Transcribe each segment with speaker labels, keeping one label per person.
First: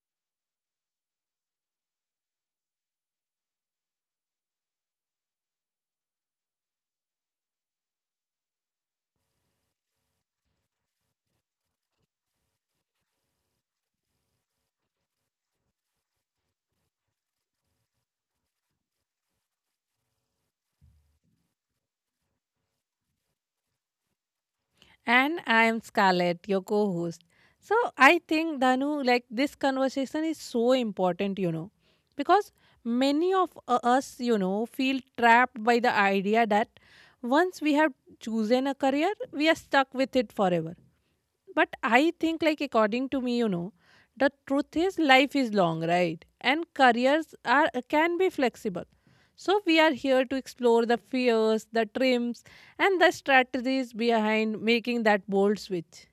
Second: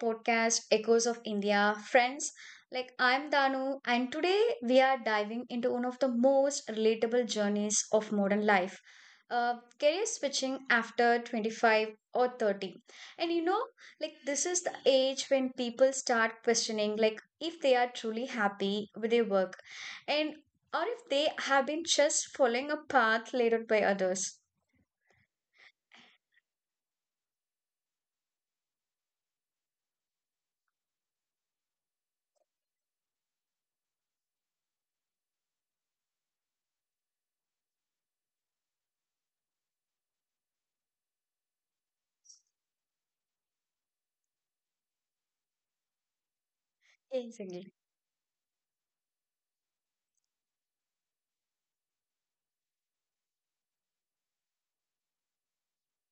Speaker 1: podcast, Echoes of India. Friends, I'm Danu, and today we are diving into one of the most relatable journeys of modern life. Career switching after 25 or 30. And you know, like this is the age when people start questioning like if they are truly happy with their work and or if they have been just following a path laid out by others.
Speaker 2: And I am Scarlett, your co host. So I think, Danu, like this conversation is so important, you know, because many of us, you know, feel trapped by the idea that once we have chosen a career, we are stuck with it forever. But I think, like, according to me, you know, the truth is life is long, right? And careers are
Speaker 1: Yes.
Speaker 2: can be flexible. So we are here to explore the fears, the dreams, and the strategies behind making that bold switch.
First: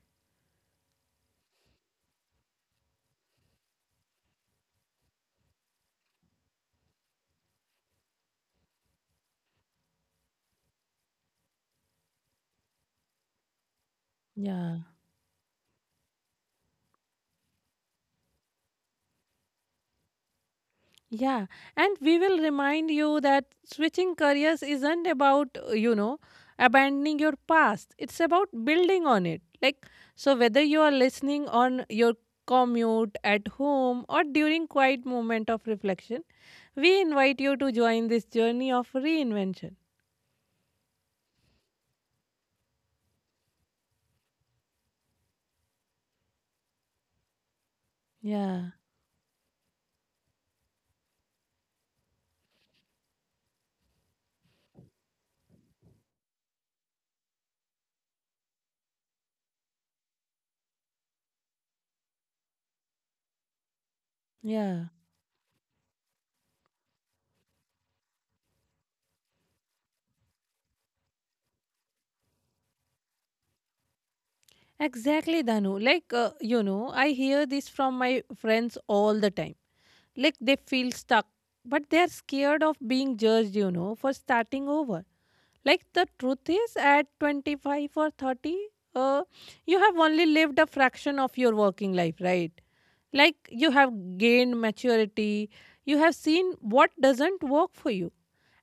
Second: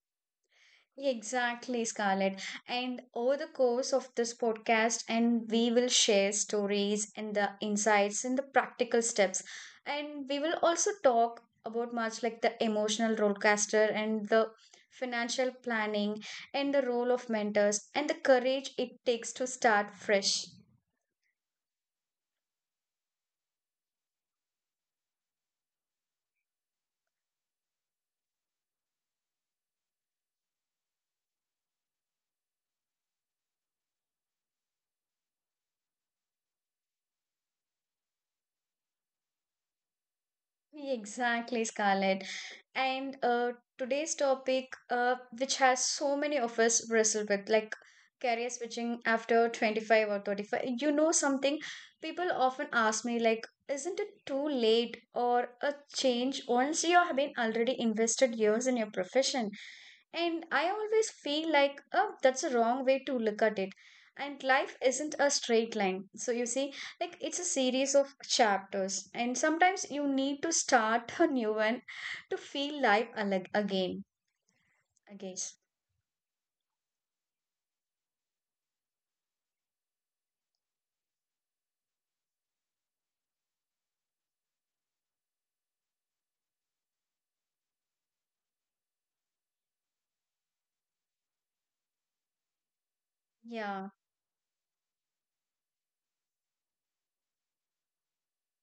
Speaker 1: Exactly, Scarlett. And Over the course of this podcast, and we will share stories and the insights and the practical steps. And we will also talk about much like the emotional rollcaster and the
Speaker 2: Yeah.
Speaker 1: financial planning and the role of mentors and the courage it takes to start fresh.
Speaker 2: Yeah, and we will remind you that switching careers isn't about, abandoning your past. It's about building on it. Like, so whether you are listening on your commute, at home, or during quiet moment of reflection, we invite you to join this journey of reinvention.
Speaker 1: Exactly, Scarlett. And today's topic, which has so many of us wrestle with, like career
Speaker 2: Yeah.
Speaker 1: switching after 25 or 35. You know something, people often ask me, like, isn't it too late or a change once you have been already invested years in your profession? And I always feel like, oh, that's a wrong way to look at it. And life
Speaker 2: Yeah.
Speaker 1: isn't a straight line. So you see, like it's a series of chapters and sometimes you need to start a new one to feel life again, I
Speaker 2: Exactly,
Speaker 1: guess.
Speaker 2: Danu. You know, I hear this from my friends all the time. Like, they feel stuck, but they're scared of being judged, you know, for starting over. Like, the truth is, at 25 or 30, uh, you have only lived a fraction of your working life, right? Like, you
Speaker 1: Yeah.
Speaker 2: have gained maturity, you have seen what doesn't work for you,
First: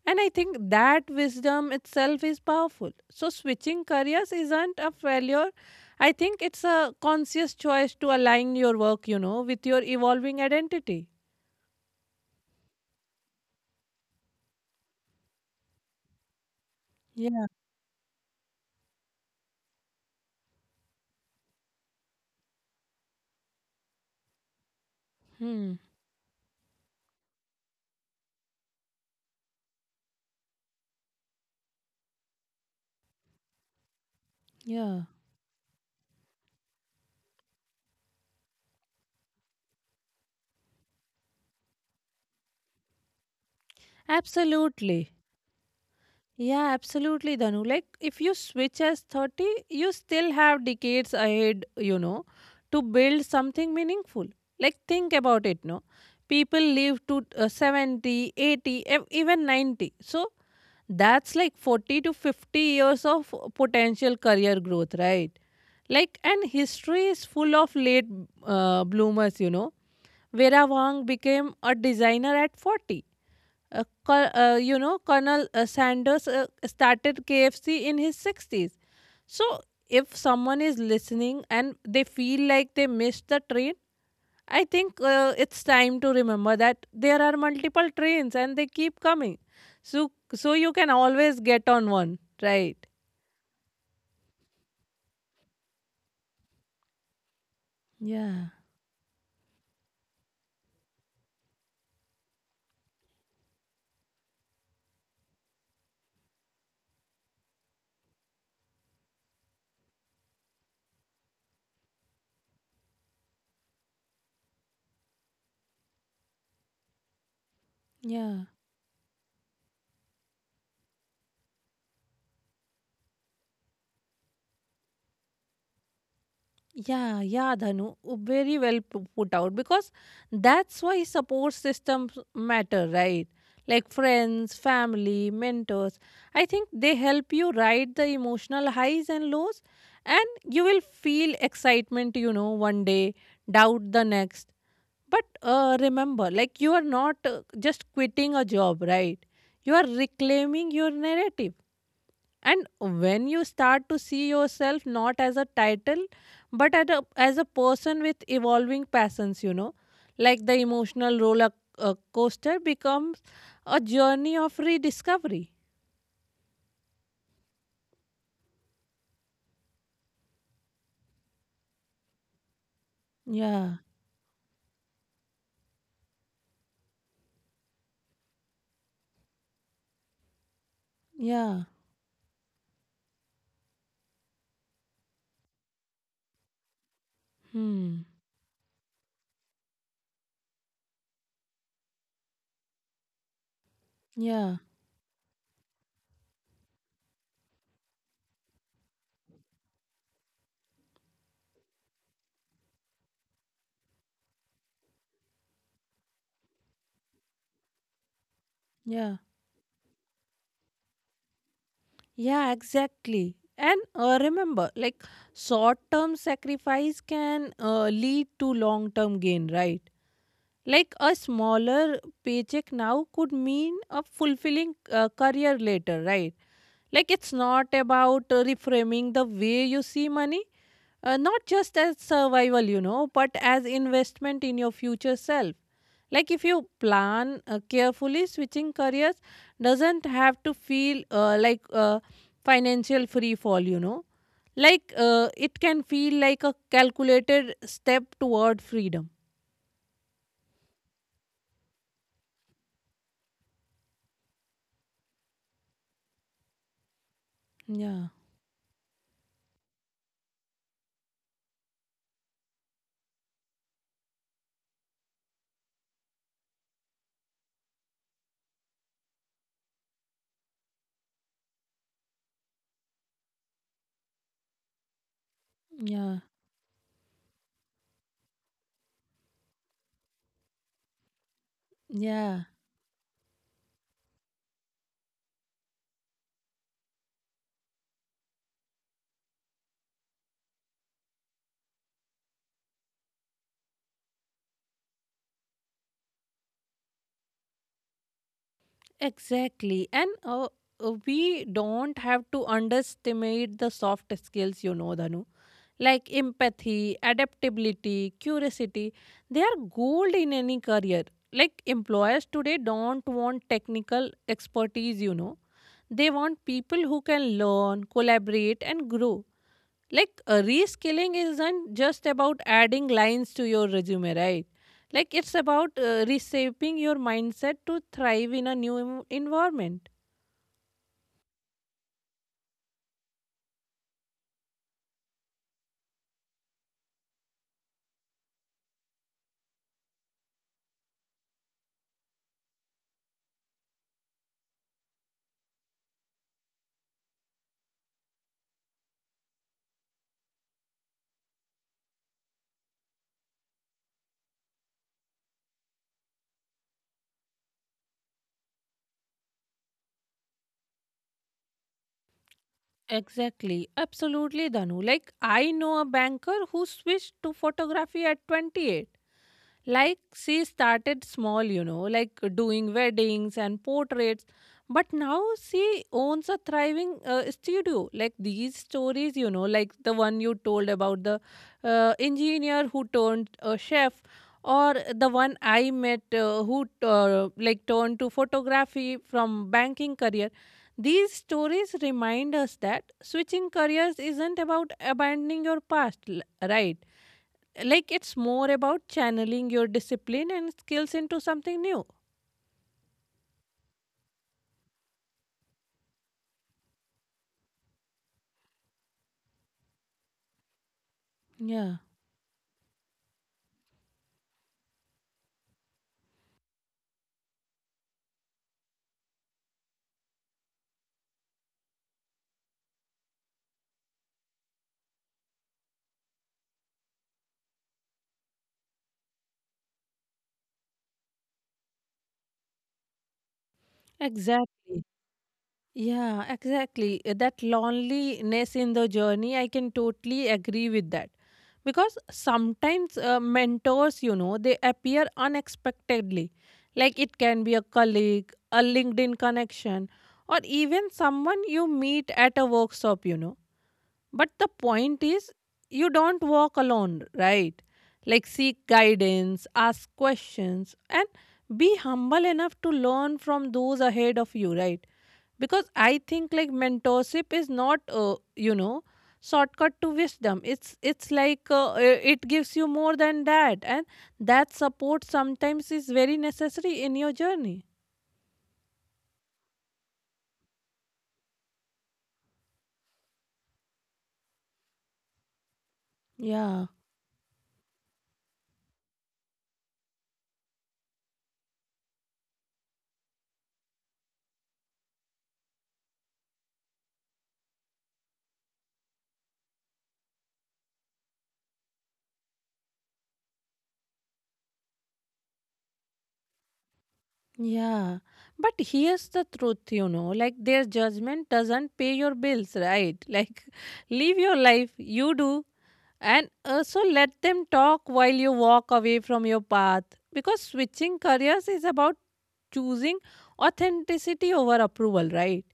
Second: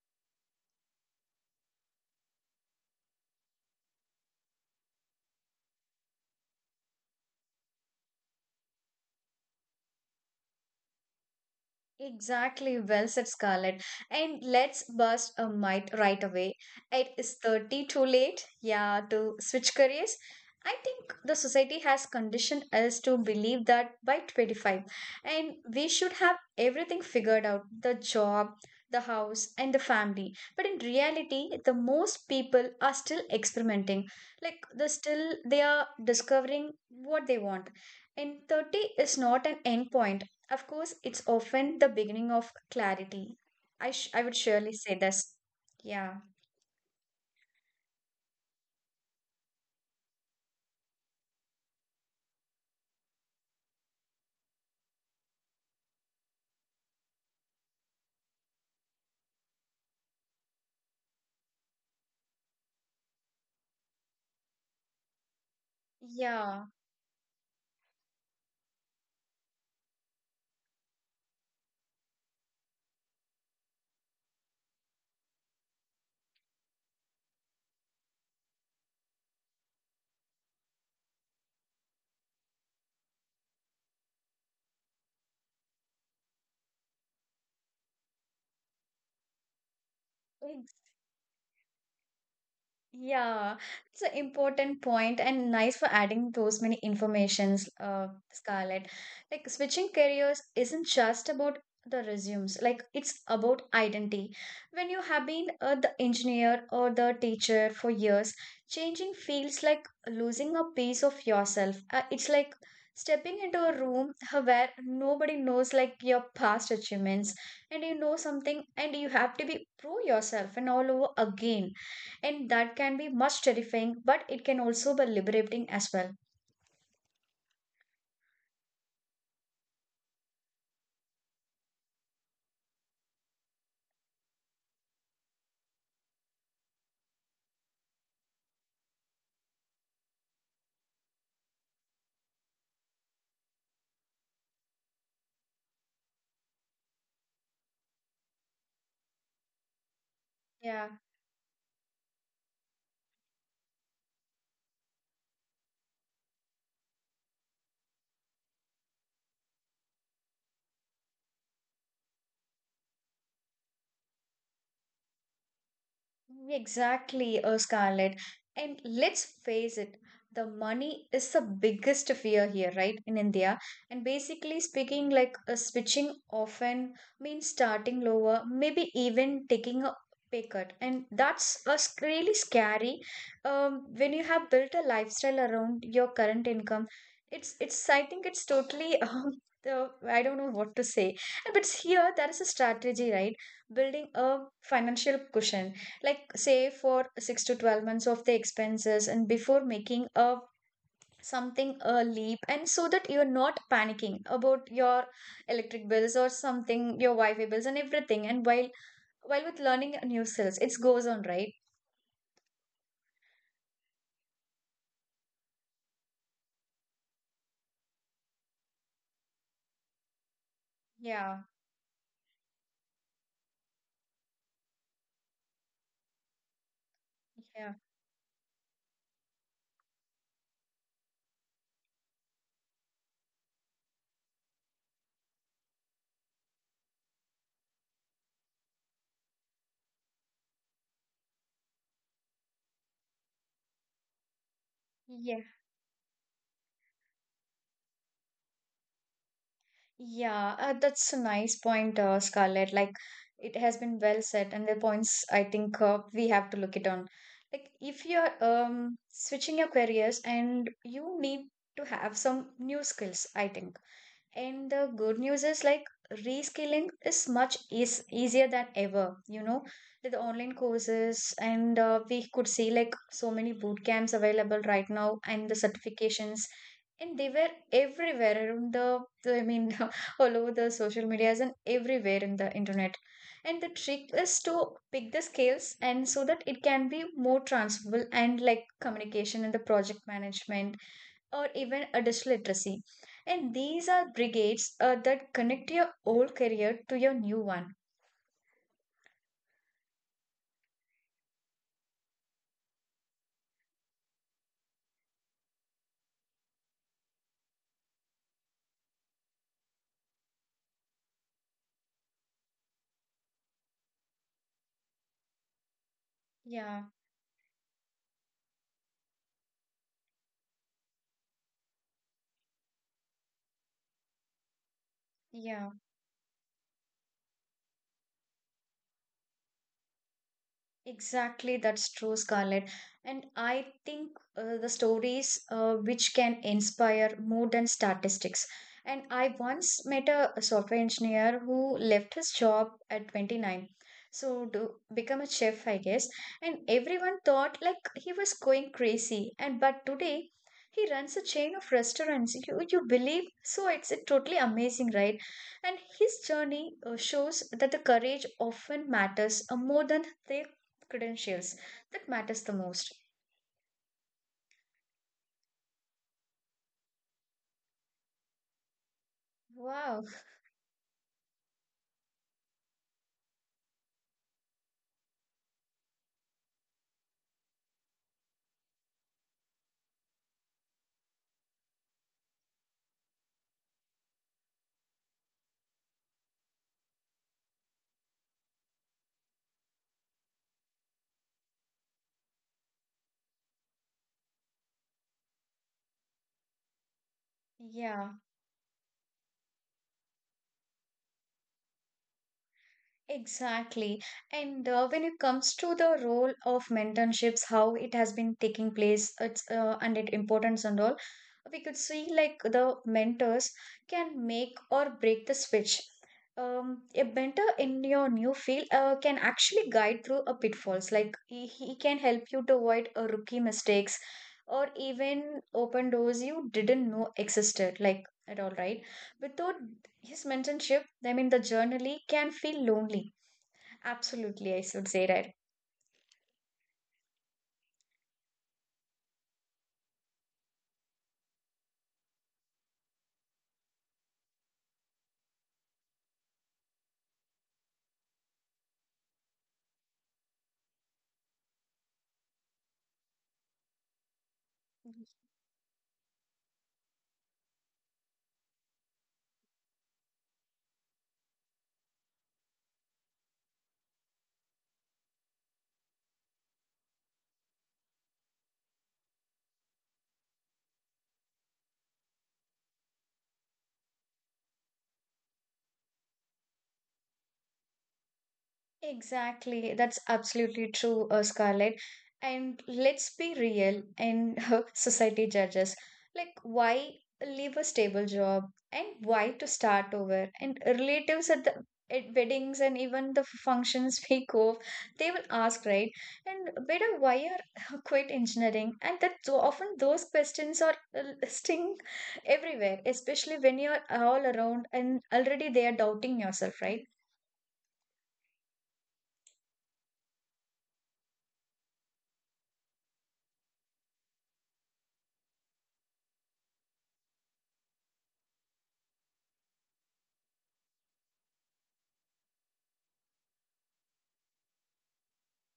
Speaker 2: and I think that wisdom itself is powerful. So, switching careers isn't a failure. I think it's a conscious choice to align your work, you know, with your evolving identity.
Speaker 1: Exactly, well said, Scarlett. And let's bust a myth right away. It is
Speaker 2: Yeah.
Speaker 1: 30 too late, yeah, to switch careers? I think the society has conditioned us to believe that by 25, and
Speaker 2: Hmm.
Speaker 1: we should have everything figured out, the job, the house, and the family. But in reality, the most people are still experimenting. Like
Speaker 2: Yeah.
Speaker 1: they are discovering what they want. And 30 is not an end point. Of course, it's often the beginning of clarity. I would surely say
Speaker 2: Absolutely.
Speaker 1: this. Yeah.
Speaker 2: Yeah, absolutely, Dhanu. Like, if you switch as 30, you still have decades ahead, you know, to build something meaningful. Like, think about it, no? People live to 70, 80, even 90. So, that's like 40 to 50 years of potential career growth, right? Like, and
Speaker 1: Yeah.
Speaker 2: history is full of late bloomers, you know. Vera Wang became a designer at 40. Colonel Sanders started KFC in his 60s. So, if someone is listening and they feel like they missed the train, I think it's time to remember that there are multiple trains and they keep coming. So you can always get on one, right?
Speaker 1: Yeah, it's an important point and nice for adding those many informations,
Speaker 2: Yeah,
Speaker 1: Scarlett. Like switching careers isn't just about the resumes, like it's about identity. When you have been the engineer or the teacher for years, changing feels like losing a piece of yourself. It's like stepping into a room where nobody knows like your past achievements, and you know
Speaker 2: yeah.
Speaker 1: something, and you have to be prove yourself and all over again, and that can be much terrifying, but it can also be liberating as well.
Speaker 2: Yeah, yeah, Dhanu, very well put out because that's why support systems matter, right? Like friends, family, mentors. I think they help you ride the emotional highs and lows, and you will feel excitement, you know, one day, doubt the next. But remember, like you are not just quitting a job, right? You are reclaiming
Speaker 1: Yeah.
Speaker 2: your narrative, and when you start to see yourself not as a title, but as a person with evolving passions, you know, like the emotional roller coaster becomes a journey of rediscovery.
Speaker 1: Exactly, Scarlett. And let's face it, the money is the biggest fear here, right, in India.
Speaker 2: Yeah,
Speaker 1: And basically speaking, like switching often means starting lower, maybe even taking a pay cut. And
Speaker 2: yeah,
Speaker 1: that's really scary, when you have built a lifestyle around your current income. I
Speaker 2: hmm,
Speaker 1: think it's totally, I don't know what to say. But here, there is a strategy, right? Building a
Speaker 2: yeah,
Speaker 1: financial cushion like say for 6 to 12 months of the expenses, and before making a something a leap, and so that you're not panicking about your electric bills or something, your wi-fi bills and everything, and while
Speaker 2: yeah,
Speaker 1: while with learning new skills it goes on, right?
Speaker 2: yeah, exactly. And remember, like short term sacrifice can lead to long term gain, right? Like a
Speaker 1: Yeah.
Speaker 2: smaller paycheck now could mean a fulfilling career later, right? Like it's not
Speaker 1: Yeah.
Speaker 2: about reframing the way you see money, not just as survival, you know, but as investment in your future self. Like if you plan carefully, switching careers doesn't have to feel like a financial free fall, you know. Like
Speaker 1: Yeah,
Speaker 2: it can feel like a calculated step toward freedom.
Speaker 1: Yeah, that's a nice point, Scarlett. Like, it has been well said, and the points I think we have to look it on. Like, if
Speaker 2: Yeah,
Speaker 1: you're switching your careers, and you need to have some new skills, I think. And the good news is like reskilling is easier than ever. You know, with the online courses, and we could see like so many boot camps available right now, and the
Speaker 2: yeah.
Speaker 1: certifications, and they were everywhere around I mean, all over the social medias and everywhere in
Speaker 2: Yeah,
Speaker 1: the internet. And the trick is to pick the scales, and so that it can be more transferable, and like communication and the project management or even a digital literacy. And these are brigades that connect your old career to your new one.
Speaker 2: exactly. And we don't have to underestimate the soft skills, you know, Dhanu. Like empathy, adaptability, curiosity, they are gold in any career. Like employers today don't want technical expertise, you know. They want people
Speaker 1: Yeah,
Speaker 2: who can learn, collaborate, and grow. Like reskilling isn't just about adding lines to your resume, right? Like it's
Speaker 1: yeah.
Speaker 2: about reshaping your mindset to thrive in a new environment.
Speaker 1: Exactly, that's true, Scarlett. And I think the stories which can inspire more than statistics. And I once met a software engineer who left his job at 29. So to become a chef, I guess. And everyone thought like he was going crazy. And but today he runs a chain of restaurants. You believe? So it's totally amazing, right? And his journey shows that the courage often matters more than their credentials, that matters the most.
Speaker 2: Exactly, absolutely, Danu. Like I know a banker who switched to photography at 28. Like
Speaker 1: Wow.
Speaker 2: she started small, you know, like doing weddings and portraits, but now she owns a thriving studio. Like these stories, you know, like the one you told about the engineer who turned a chef, or the one I met who like turned to photography from banking career. These stories remind us that switching careers isn't about abandoning your past, right? Like
Speaker 1: Yeah,
Speaker 2: it's more about channeling your discipline and skills into something new.
Speaker 1: exactly. And when it comes to the role of mentorships, how it has been taking place, it's and its importance and all, we could
Speaker 2: Yeah,
Speaker 1: see like the mentors can make or break the switch. A mentor in your new field can actually guide through a pitfalls. Like he can help you to avoid a rookie mistakes, or even open doors you didn't know existed. Like at all, right? Without his mentorship, I mean the journey can feel lonely. Absolutely, I should
Speaker 2: exactly.
Speaker 1: say that.
Speaker 2: Yeah, exactly. That loneliness in the journey, I can totally agree with that because sometimes mentors, you know, they appear unexpectedly. Like it can be a colleague, a LinkedIn connection, or even someone you meet at a workshop, you know. But the point is, you don't walk alone, right? Like, seek guidance, ask questions, and be humble enough to learn from those ahead of you, right? Because I think like mentorship is not shortcut to wisdom. It's like it gives you more than that, and that support sometimes is very necessary in your journey.
Speaker 1: Exactly, that's absolutely true, Scarlett. And let's be real, and society judges, like
Speaker 2: Yeah.
Speaker 1: why leave a stable job and why to start over? And relatives at the at weddings and even the functions we go, they will ask, right? And better why are quit engineering? And that, so often those questions are sting everywhere, especially when you're all around and already they are doubting yourself, right?
Speaker 2: Yeah, but here's the truth, you know, like their judgment doesn't pay your bills, right? Like, live your life, you do, and also let them talk while you walk away from your path, because switching careers is about choosing authenticity over approval, right?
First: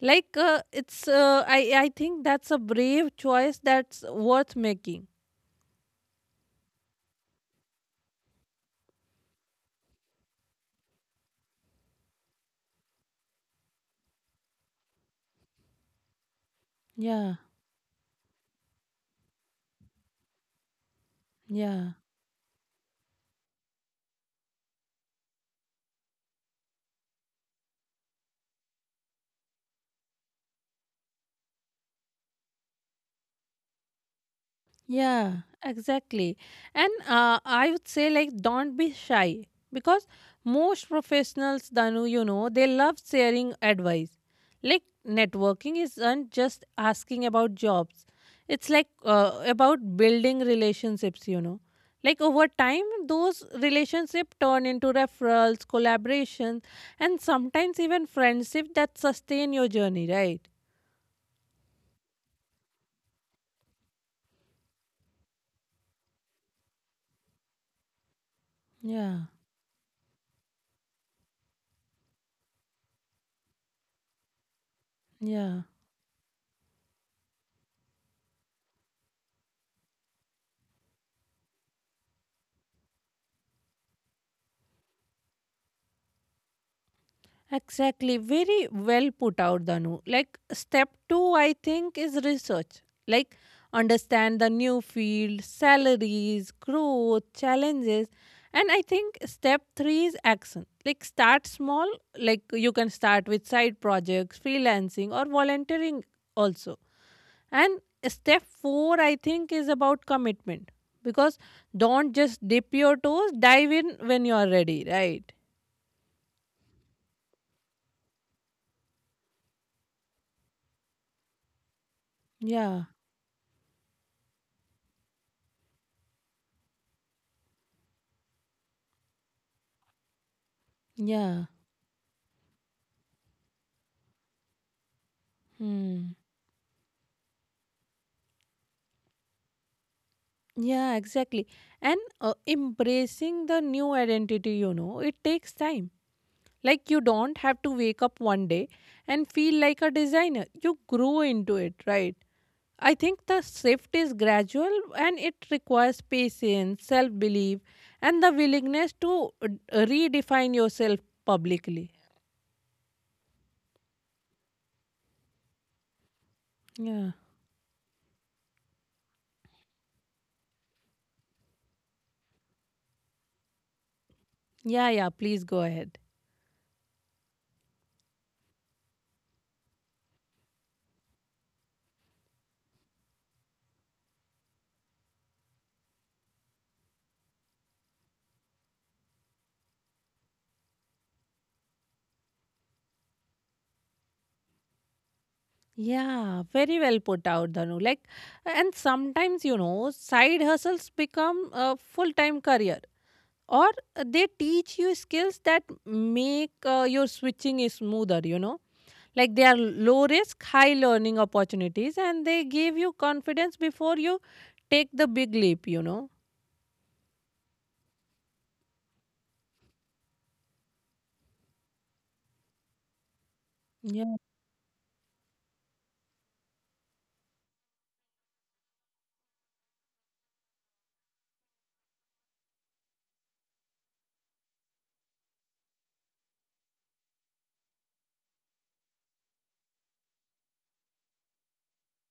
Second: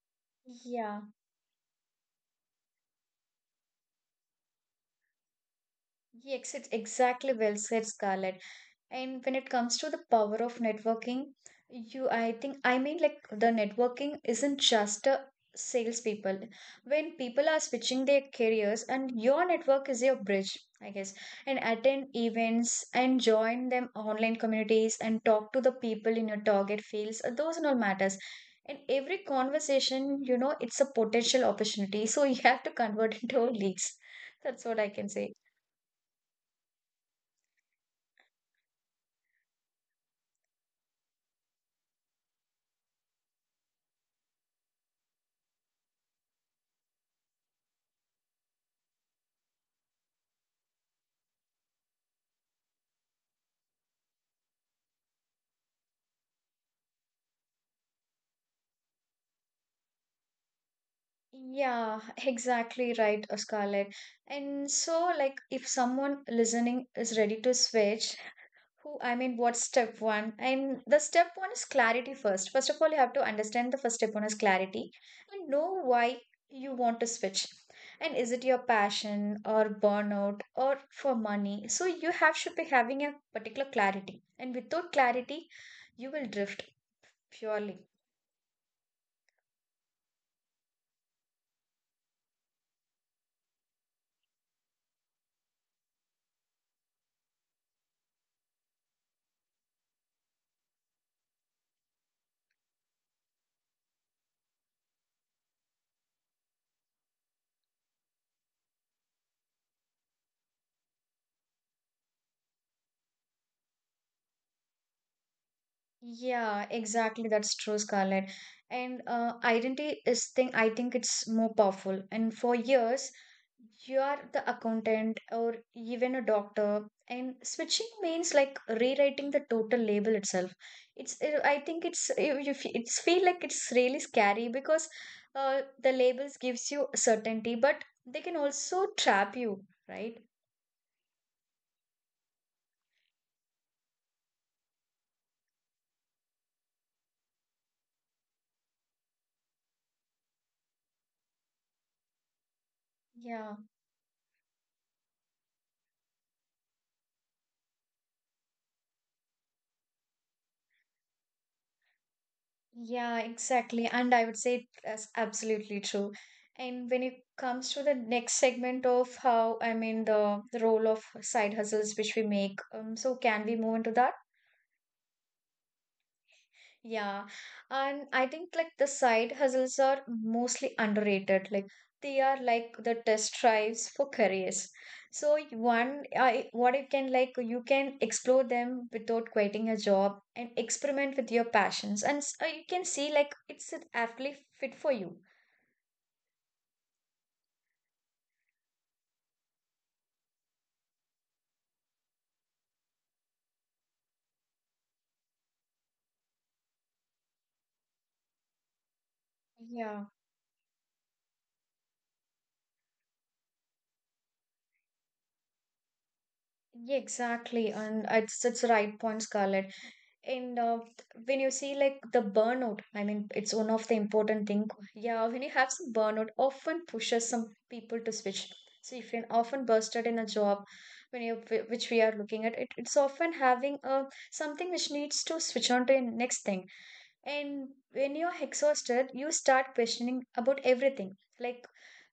Speaker 2: Like, uh,
Speaker 1: Yeah.
Speaker 2: it's, uh, I, I think that's a brave choice that's worth making.
Speaker 1: Yes, it's exactly well said, Scarlett. And when it comes to the power of networking, you, I think, I mean, like the networking isn't just a salespeople. When
Speaker 2: Yeah,
Speaker 1: people are switching their careers, and your network is your bridge, I guess, and
Speaker 2: yeah.
Speaker 1: attend events and join them online communities and talk to the people in your target fields, those and all matters. And every conversation, you know, it's a potential opportunity. So you have to convert into leads. That's what I can
Speaker 2: Yeah,
Speaker 1: say.
Speaker 2: exactly. And I would say, like, don't be shy because most professionals, Danu, you know, they love sharing advice. Like, networking isn't just asking about jobs, it's about building relationships, you know. Like, over time, those relationships turn into referrals, collaborations, and sometimes even friendships that sustain your journey, right?
Speaker 1: Yeah, exactly right, Scarlett. And so, like, if someone listening is ready to switch, who I
Speaker 2: Yeah,
Speaker 1: mean, what's step one? And the step one is clarity first. First of all, you have to understand the first step one is clarity, and
Speaker 2: yeah.
Speaker 1: know why you want to switch. And is it your passion or burnout or for money? So you have should be having a particular clarity. And without clarity, you will drift purely.
Speaker 2: Exactly. Very well put out, Danu. Like, step two, I think, is research. Like, understand the new field, salaries, growth, challenges. And I think step three is action. Like, start small. Like, you can start with side projects, freelancing, or volunteering also. And step four, I think, is about commitment. Because don't just dip your toes, dive in when you are ready, right?
Speaker 1: Yeah, exactly. That's true, Scarlett. And identity is thing. I think it's more powerful. And for
Speaker 2: Yeah.
Speaker 1: years, you are the accountant or even a doctor. And switching means like rewriting the total label itself. It's.
Speaker 2: Yeah.
Speaker 1: I think it's. You. You fe- it's feel like it's really scary because, the
Speaker 2: Hmm.
Speaker 1: labels gives you certainty, but they can also trap you, right?
Speaker 2: Yeah, exactly. And embracing the new identity, you know, it takes time. Like you don't have to wake up one day and feel like a designer. You grow into it, right? I think the
Speaker 1: Yeah.
Speaker 2: shift is gradual and it requires patience, self belief, and the willingness to redefine yourself publicly.
Speaker 1: Yeah, exactly. And I would say that's absolutely true. And when
Speaker 2: Yeah.
Speaker 1: it comes to the next segment of how I mean the role of side hustles which we make, so can we move into that?
Speaker 2: Yeah, yeah, please go ahead.
Speaker 1: Yeah, and I think like the side hustles are mostly underrated. Like they are like the test drives for careers. So y- one, I what you can, like you can explore them without quitting a job and experiment with your passions, and you can see like it's actually fit for you.
Speaker 2: Yeah, very well put out, Dhanu. Like, and sometimes, you know, side hustles become a full time career, or they teach you skills that make your switching is smoother, you know. Like, they are
Speaker 1: Yeah,
Speaker 2: low risk, high learning opportunities, and they give you confidence before you take the big leap, you know.
Speaker 1: yeah, exactly, and it's the right point, Scarlett. And when you see like the burnout, I mean, it's one of the
Speaker 2: Yeah.
Speaker 1: important thing. Yeah, when you have some burnout, often pushes some people to switch. So if you're often bursted in a job, when you which we are looking at, it's often having a something which needs to switch on to a next thing, and when you're exhausted, you start questioning about everything. Like,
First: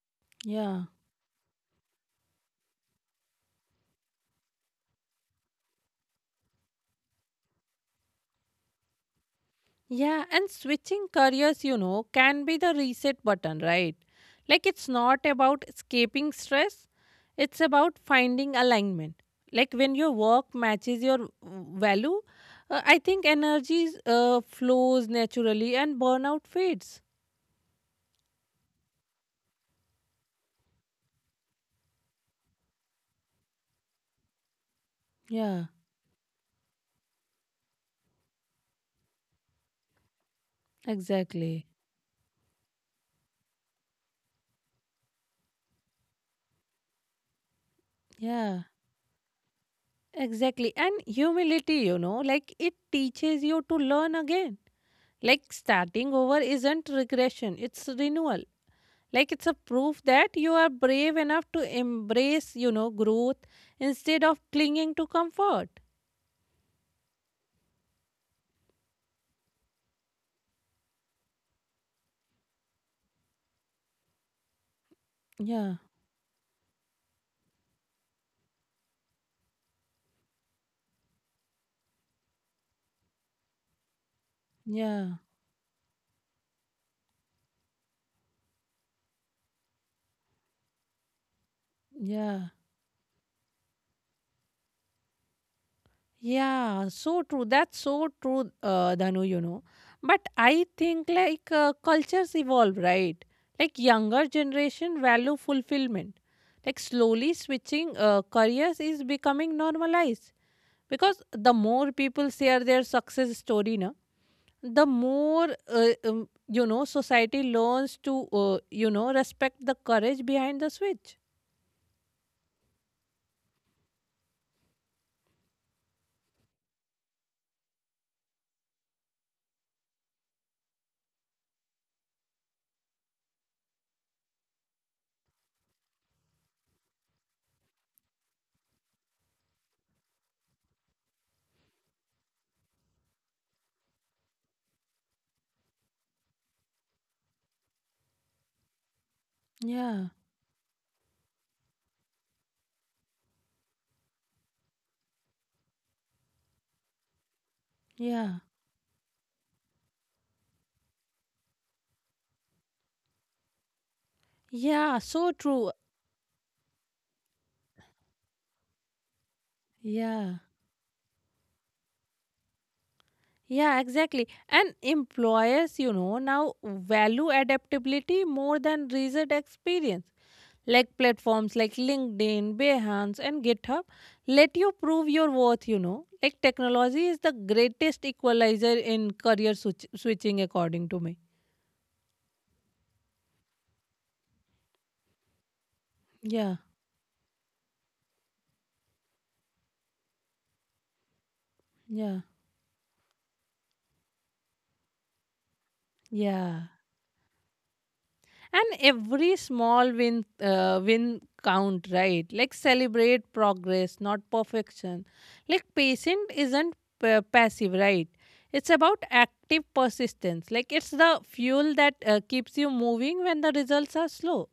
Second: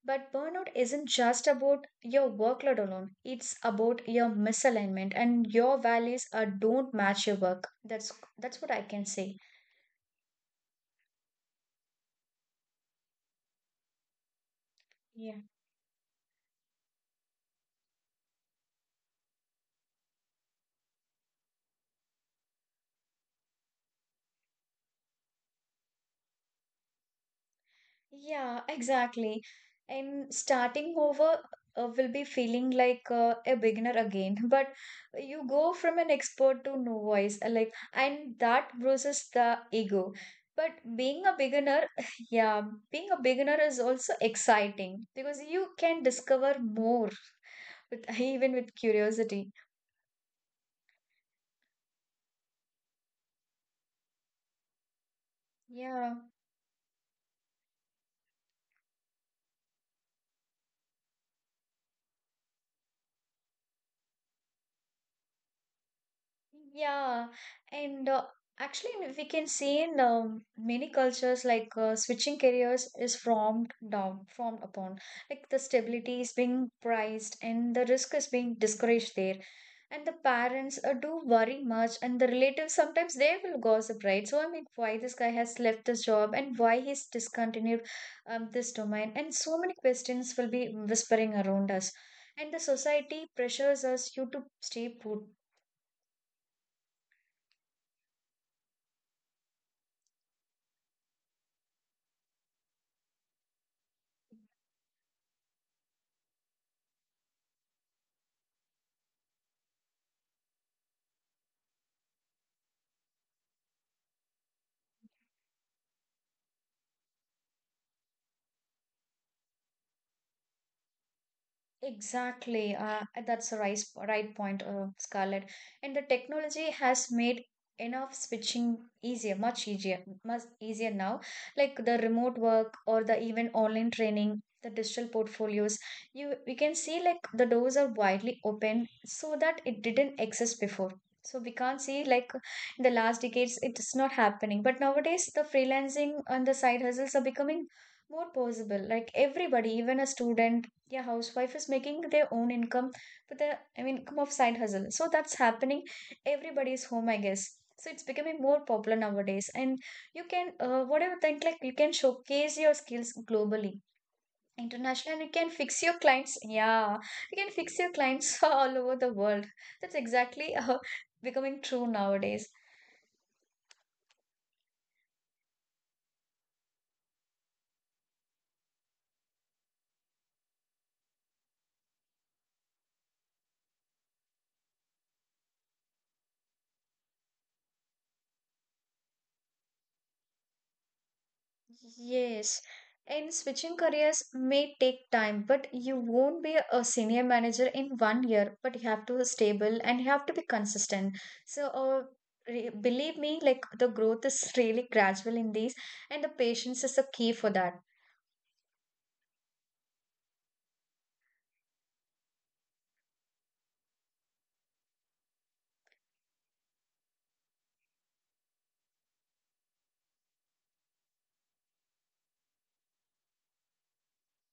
Speaker 1: but burnout
Speaker 2: Yeah.
Speaker 1: isn't just about your workload alone, it's about your misalignment and your values are don't match your work. That's what I can say.
Speaker 2: Yeah, and switching careers, you know, can be the reset button, right? Like it's not
Speaker 1: Yeah.
Speaker 2: about escaping stress, it's about finding alignment. Like when your work matches your value, I think energy flows naturally and burnout fades.
Speaker 1: Yeah, exactly. And starting over will be feeling like a beginner again. But you
Speaker 2: Yeah,
Speaker 1: go from an expert to novice, like, and that bruises the ego. But being a
Speaker 2: exactly.
Speaker 1: beginner, yeah, being a beginner is also exciting because you can discover more with, even
Speaker 2: Yeah,
Speaker 1: with curiosity.
Speaker 2: exactly. And humility, you know, like it teaches you to learn again. Like starting
Speaker 1: Yeah.
Speaker 2: over isn't regression, it's renewal. Like it's a proof that you are brave enough to embrace, you know, growth instead of clinging to comfort.
Speaker 1: Yeah, and actually, we can see in many cultures, like switching careers is formed upon. Like the
Speaker 2: Yeah,
Speaker 1: stability is being prized and the risk is being discouraged there. And the parents do worry much, and the relatives sometimes they will gossip, right? So, I mean, why
Speaker 2: yeah,
Speaker 1: this guy has left this job and why he's discontinued this domain, and so many questions will be whispering around us.
Speaker 2: yeah,
Speaker 1: And the society pressures us you to stay put.
Speaker 2: yeah, so true. That's so true, Danu, you know. But I think like cultures evolve, right? Like younger generation value fulfillment. Like slowly switching careers is becoming normalized because the more people share their success story, na, the more you know, society learns to you know, respect the courage behind the switch.
Speaker 1: Exactly. That's a right point, Scarlett. And the technology has made enough switching easier, much easier, much easier now. Like the remote work or the even online training, the digital portfolios. You we can see like the doors are widely open so that it didn't exist before. So we can't see like in the last decades it is not happening. But nowadays the freelancing and the side hustles are becoming more possible. Like everybody, even a
Speaker 2: Yeah.
Speaker 1: student, yeah, housewife is making their own income with the income of side hustle, so that's happening everybody's home, I guess, so it's
Speaker 2: Yeah.
Speaker 1: becoming more popular nowadays. And you can whatever think like you can showcase your skills globally,
Speaker 2: Yeah,
Speaker 1: international, and you
Speaker 2: so
Speaker 1: can
Speaker 2: true.
Speaker 1: fix your clients, yeah, you can fix your clients all over the world. That's
Speaker 2: Yeah.
Speaker 1: exactly becoming true nowadays.
Speaker 2: Yeah, exactly. And employers, you know, now value adaptability more than recent experience. Like platforms like LinkedIn, Behance, and GitHub let you prove your worth, you know. Like technology is the greatest equalizer in career switching, according to me.
Speaker 1: Yes, and switching careers may take time, but you won't
Speaker 2: Yeah.
Speaker 1: be a senior manager in 1 year, but you have to be stable and you have to be consistent. So, uh,
Speaker 2: Yeah.
Speaker 1: re- believe me, like the growth is really gradual in these, and the
Speaker 2: Yeah.
Speaker 1: patience is the key for that.
Speaker 2: And every small win count, right? Like celebrate progress, not perfection. Like patient isn't passive, right? It's about active persistence. Like it's the fuel that keeps you moving when the results are slow.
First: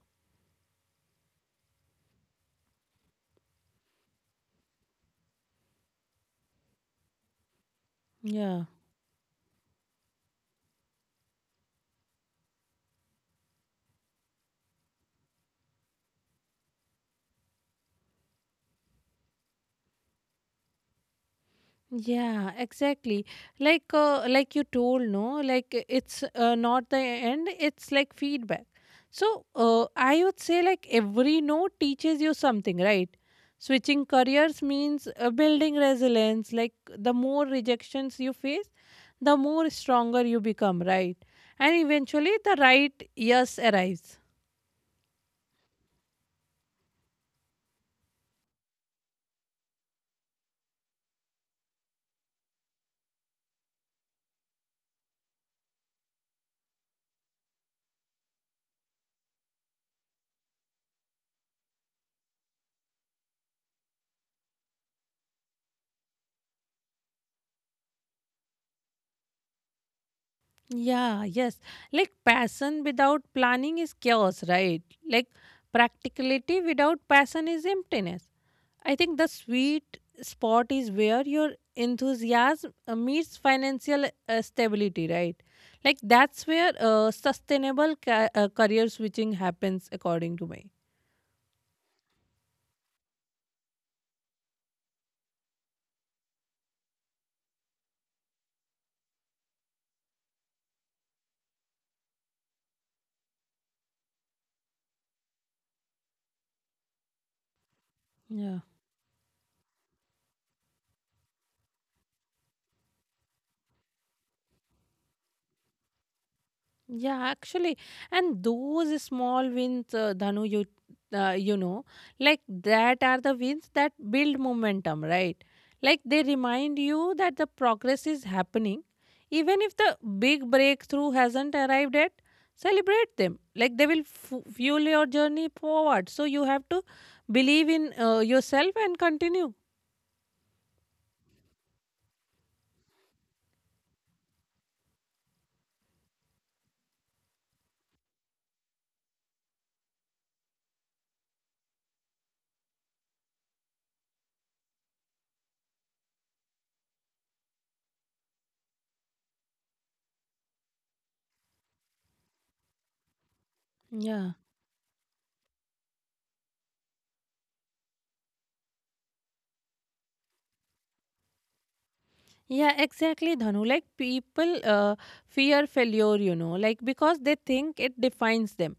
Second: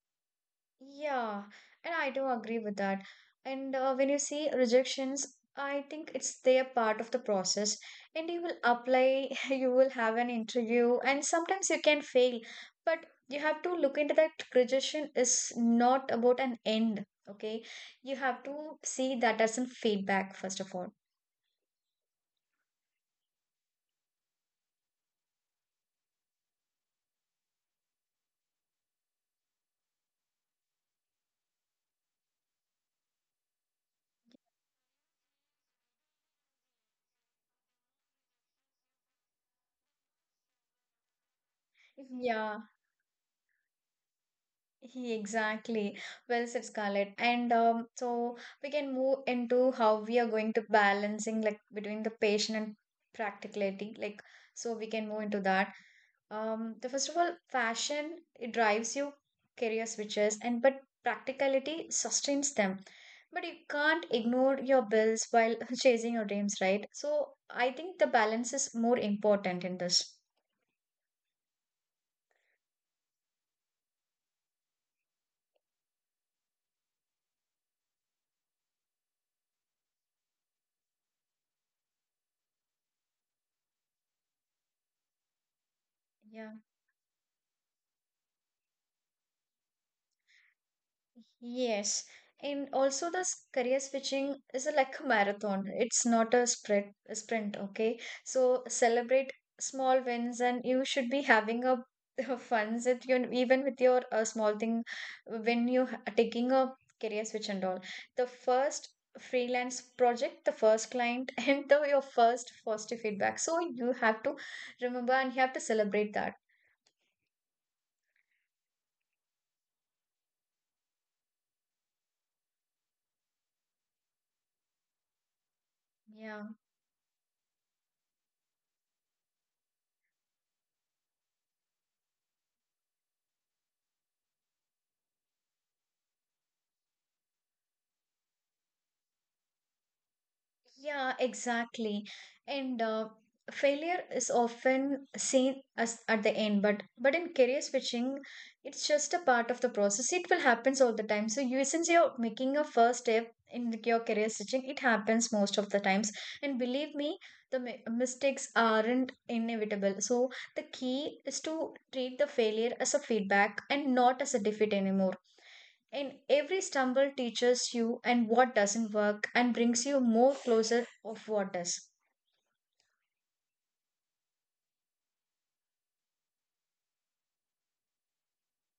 Speaker 1: Yeah, and I do agree with that. And when you see rejections, I think it's their part of the process. And you will
Speaker 2: Yeah.
Speaker 1: apply, you will have an interview, and sometimes you can fail. But you have to look into that rejection is not about an end, okay? You have to see that as a feedback, first of all.
Speaker 2: Yeah, exactly. Like, like you told, no, like, it's not the end, it's like feedback. So I would say like every note teaches you something, right? Switching careers means building resilience. Like the more rejections you face, the more stronger you become, right? And eventually the
Speaker 1: Yeah.
Speaker 2: right yes arrives.
Speaker 1: Exactly. Well said, Scarlett. And so we can move into how we are going to balancing like between the patient and practicality. Like so we can move into that. The first of all, fashion it drives you career switches and but practicality sustains them. But you can't ignore your bills while chasing your dreams, right? So I think the balance is more important in this.
Speaker 2: Yeah, yes. Like passion without planning is chaos, right? Like practicality without passion is emptiness. I think the sweet spot is where your enthusiasm meets financial stability, right? Like that's
Speaker 1: Yeah.
Speaker 2: where sustainable career switching happens, according to me.
Speaker 1: Yes, and also career switching is a, like a marathon. It's not a spread a sprint, okay? So celebrate small wins, and you should be having a fun with you even with your small thing when you are taking a career switch and all. The
Speaker 2: Yeah.
Speaker 1: first freelance project, the first client, and the your first positive feedback. So you have to remember and you have to celebrate that.
Speaker 2: Yeah, actually, and those small wins, Dhanu, you you know, like that are the wins that build momentum, right? Like they
Speaker 1: Yeah.
Speaker 2: remind you that the progress is happening, even if the big breakthrough hasn't arrived yet. Celebrate them, like they will fu fuel your journey forward. So you have to believe in yourself and continue.
Speaker 1: Yeah, exactly. And failure is often seen as at the end, but in career switching, it's just a part of the process. It will happens all the time. So you since you're making a first step in your career switching, it happens most of the times. And believe me, the mistakes aren't inevitable. So the key is to treat the failure as a feedback and not
Speaker 2: Yeah.
Speaker 1: as a defeat anymore. And every stumble teaches you and what doesn't work and brings you more closer of what does.
Speaker 2: Yeah, exactly, Dhanu. Like people fear failure, you know, like because they think it defines them,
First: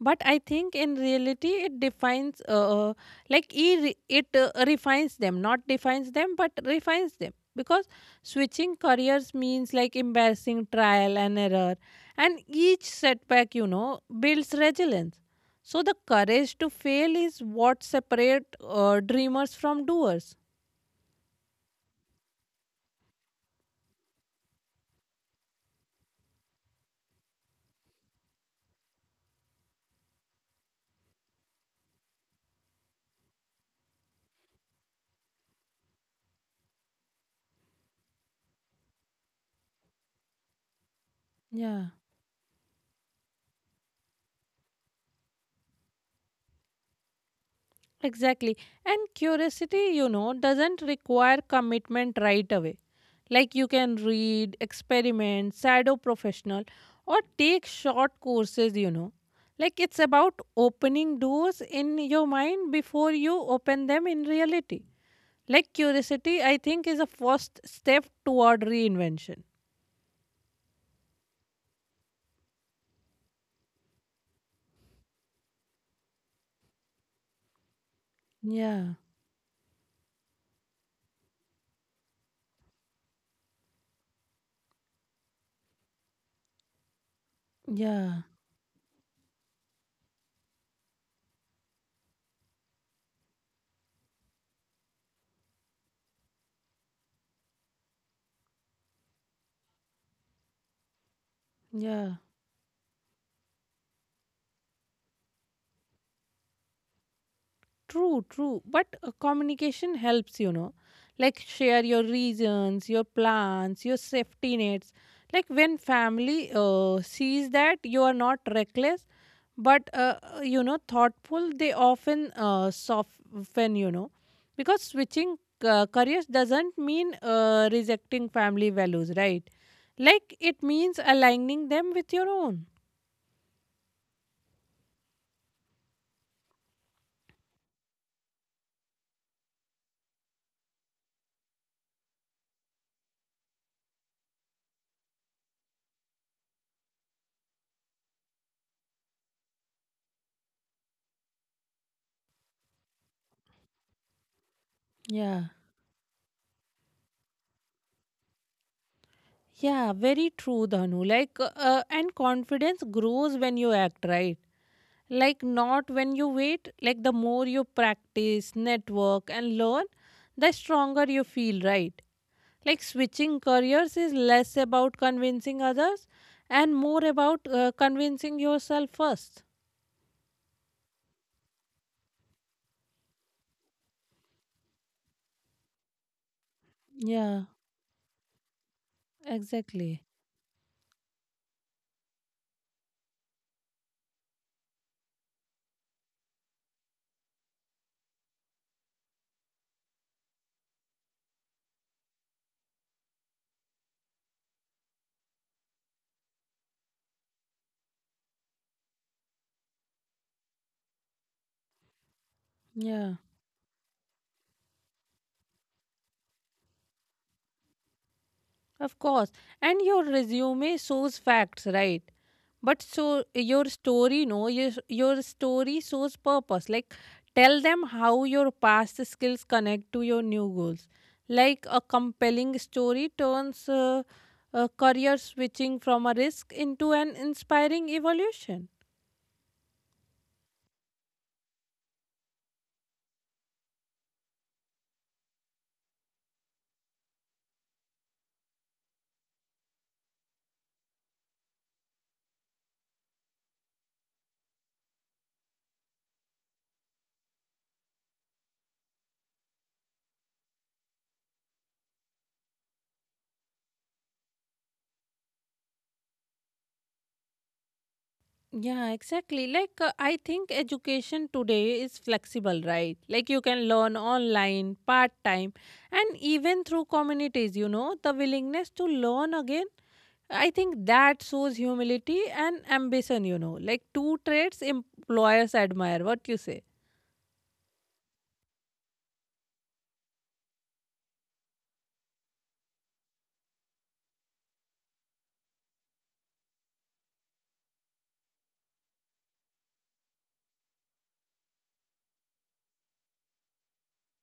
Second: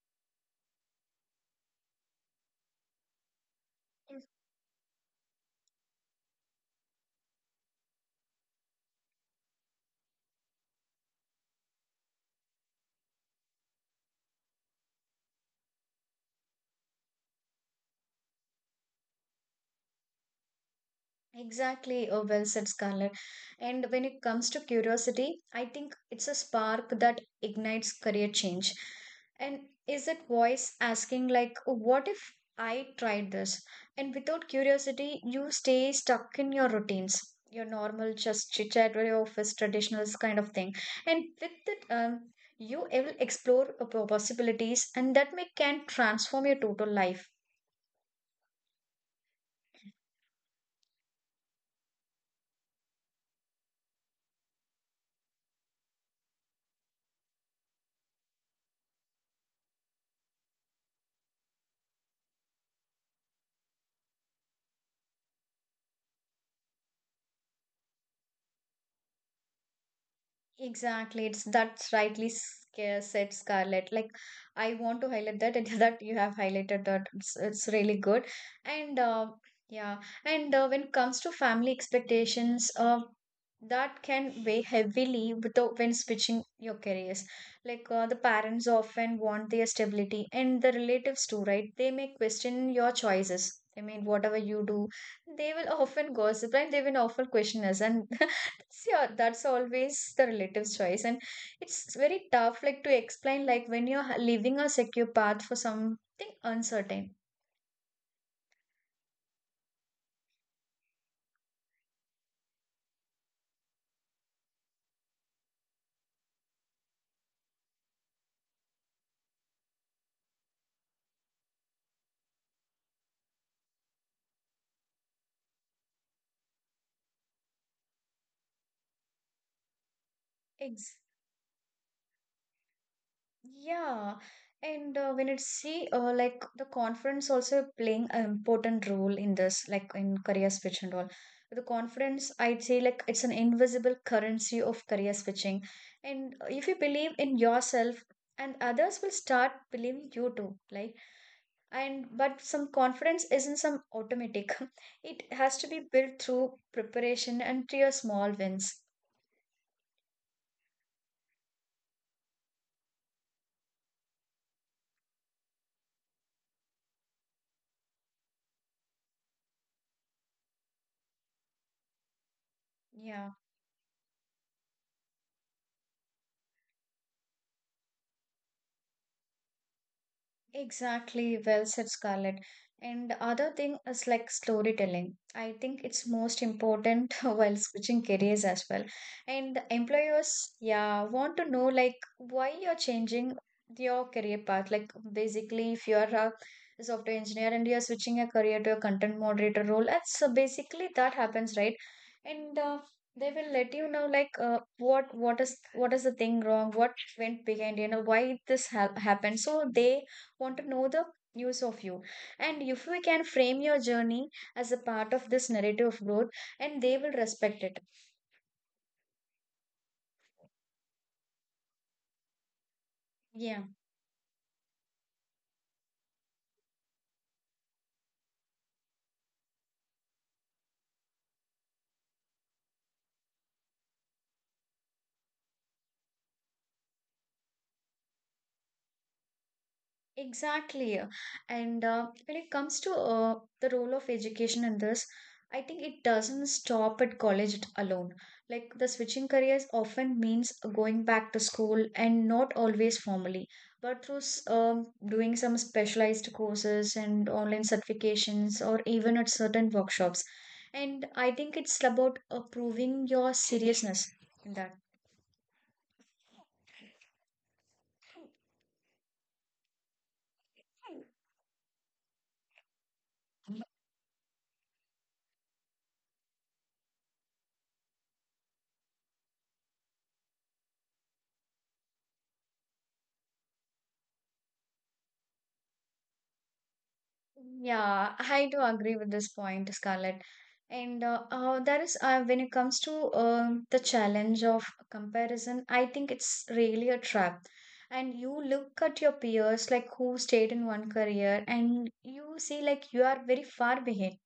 Speaker 2: but I think in reality it defines like e it refines them, not defines them, but refines them, because switching careers means like embarrassing trial and error, and each setback, you know, builds resilience. So the courage to fail is what separate dreamers from doers.
Speaker 1: Exactly, oh, well said, Scarlett. And when it comes to curiosity, I think it's a spark that ignites career change. And is that voice asking, like, what if I tried this? And without curiosity, you stay stuck in your routines, your normal just chit chat with your office traditionals kind of thing. And with that,
Speaker 2: Yeah,
Speaker 1: you will explore possibilities, and that may can transform your total life.
Speaker 2: exactly. And curiosity, you know, doesn't require commitment right away. Like you can read, experiment, shadow professional, or take short courses, you know. Like it's about opening doors in your mind before you open them in reality. Like curiosity, I think, is a first step toward reinvention.
Speaker 1: Exactly, it's that's rightly said Scarlett. Like, I want to highlight that and that you have highlighted that, it's really good.
Speaker 2: Yeah,
Speaker 1: And yeah, and when it comes to family expectations, that can weigh heavily without when switching your careers. Like, the
Speaker 2: yeah,
Speaker 1: parents often want their stability, and the relatives too, right? They may question your choices. I mean, whatever you do, they will often gossip and they will often question us. And so, yeah, that's always the relative's choice and it's
Speaker 2: yeah.
Speaker 1: very tough like to explain like when you're leaving a secure path for something uncertain.
Speaker 2: True, true. But communication helps, you know. Like share your reasons, your plans, your safety nets. Like when family sees that you are not reckless, but you know, thoughtful, they often soften, you know, because switching careers doesn't mean rejecting family values, right? Like it
Speaker 1: Ex-
Speaker 2: means aligning them with your own.
Speaker 1: yeah, and when it's see like the conference also playing an important role in this, like in career switch and all. The conference, I'd say, like it's an invisible currency of career switching, and if you believe in yourself, and others will start believing you too. Like, and but some confidence isn't some automatic, it
Speaker 2: Yeah.
Speaker 1: has to be built through preparation and clear small wins.
Speaker 2: Yeah, very true, Dhanu. Like, and confidence grows when you act right. Like, not when you wait. Like, the more you practice, network, and learn, the stronger you feel, right? Like,
Speaker 1: Yeah.
Speaker 2: switching careers is less about convincing others and more about convincing yourself first.
Speaker 1: Exactly, well said, Scarlett. And the other thing is like storytelling. I think it's most important
Speaker 2: Yeah,
Speaker 1: while switching careers as well. And the
Speaker 2: exactly.
Speaker 1: employers, yeah, want to know like why you're changing your career path. Like basically, if you're a software engineer and you're switching your career to a content moderator role, that's so basically that happens, right? And they will let you know like what is the thing wrong, what went behind, you know, why this ha happened. So they want to know the news of you. And if we
Speaker 2: Yeah.
Speaker 1: can frame your journey as a part of this narrative of growth, and they will respect it.
Speaker 2: Of course. And your resume shows facts, right? But so
Speaker 1: Yeah.
Speaker 2: your story, no, your story shows purpose. Like tell them how your past skills connect to your new goals. Like a compelling story turns a career switching from a risk into an inspiring evolution.
Speaker 1: Exactly. And when it comes to the role of education in this, I think it doesn't stop at college alone. Like the switching careers often means going back to school and not always formally, but through doing some specialized courses and online certifications or even at certain workshops. And I think it's about proving your seriousness in that.
Speaker 2: Yeah, exactly. Like, I think education today is flexible, right? Like, you can learn online, part time, and even through communities, you know, the willingness to learn again. I think that shows humility and ambition, you know, like two traits employers admire. What you say?
Speaker 1: Yeah, I do agree with this point, Scarlett. And there is, when it comes to the challenge of comparison, I think it's really a trap. And you look at your peers, like who stayed in one career, and you see, like, you are very far behind.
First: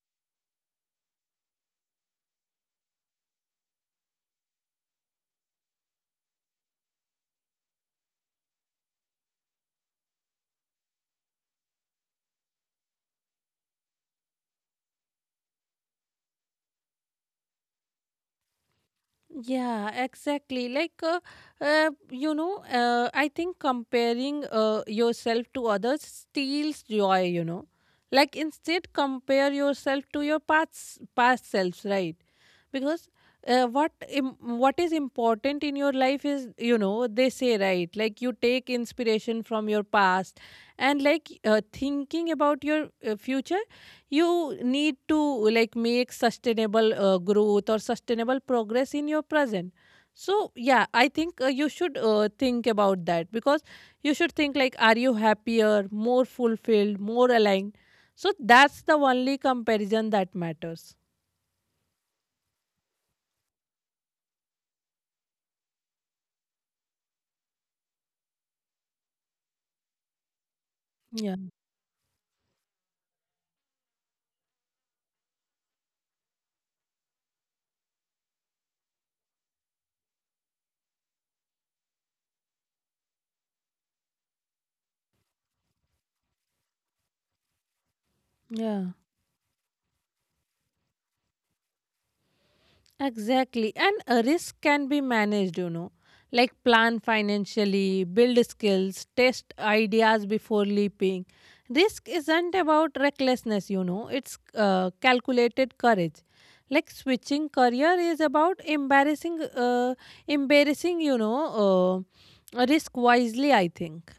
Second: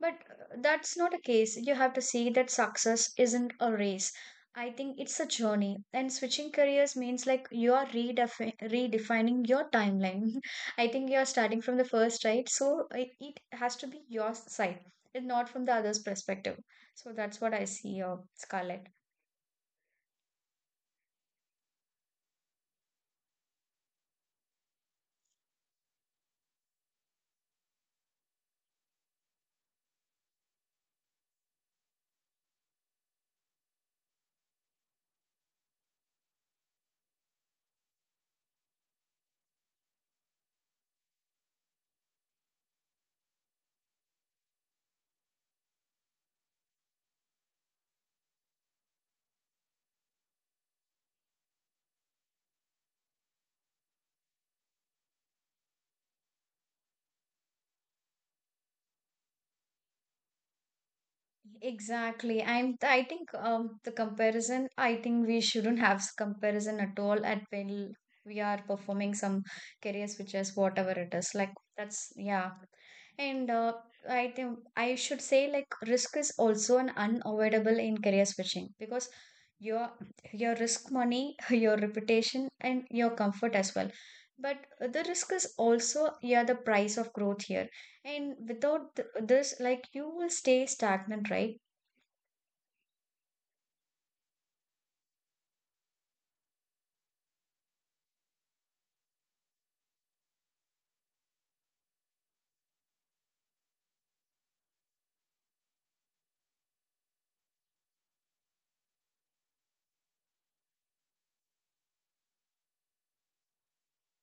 Speaker 1: But that's not a case. You have to see that success isn't a race. I think it's a journey. And switching careers means like you are redefining your timeline. I think you are starting from the first, right? So it has to be your side and not from the other's perspective. So that's what I see here, Scarlett.
Speaker 2: Yeah, exactly. Like, you know, I think comparing yourself to others steals joy, you know. Like, instead, compare yourself to your past selves, right? Because what is important in your life is, you know, they say, right? Like, you take inspiration from your past and, like, thinking about your future, you need to like make sustainable growth or sustainable progress in your present. So yeah, I think you should think about that, because you should think like, are you happier, more fulfilled, more aligned? So that's the only comparison that matters.
Speaker 1: Exactly. I think the comparison, I think we shouldn't have comparison at all at when we are performing some career switches, whatever it is.
Speaker 2: yeah
Speaker 1: Like that's yeah. And I think I should say like risk is also an unavoidable in career switching because your your risk money, your reputation and your comfort as well. But the risk is also, yeah, the price of growth here. And
Speaker 2: yeah
Speaker 1: without this, like you will stay stagnant, right?
Speaker 2: Exactly. And a risk can be managed, you know, like plan financially, build skills, test ideas before leaping. Risk isn't about recklessness, you know, it's calculated courage. Like switching career is about embarrassing, you know, risk wisely, I think.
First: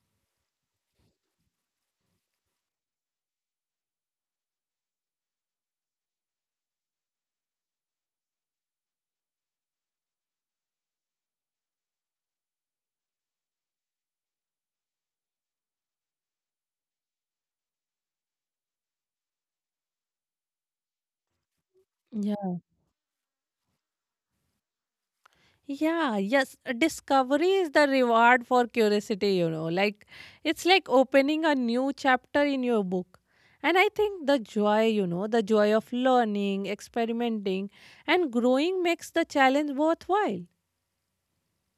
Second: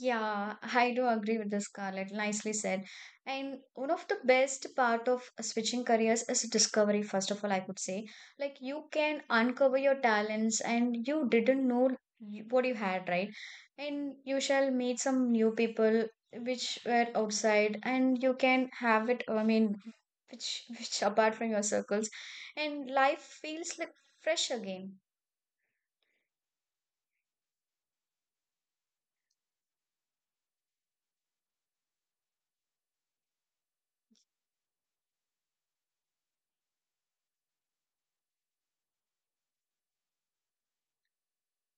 Speaker 1: Yeah, I do agree with this, Scarlett. Nicely said. And one of the best part of switching careers is discovery, first of all, I could say. Like you can uncover your talents and you didn't know what you had, right? And you shall meet some new people which were outside and you can have it, I mean, which which apart from your circles, and life feels like fresh again.
Speaker 2: Yeah, yes. Discovery is the reward for curiosity, you know. Like, it's like opening a new chapter in your book. And I think the joy, you know, the joy of learning, experimenting, and growing makes the challenge worthwhile.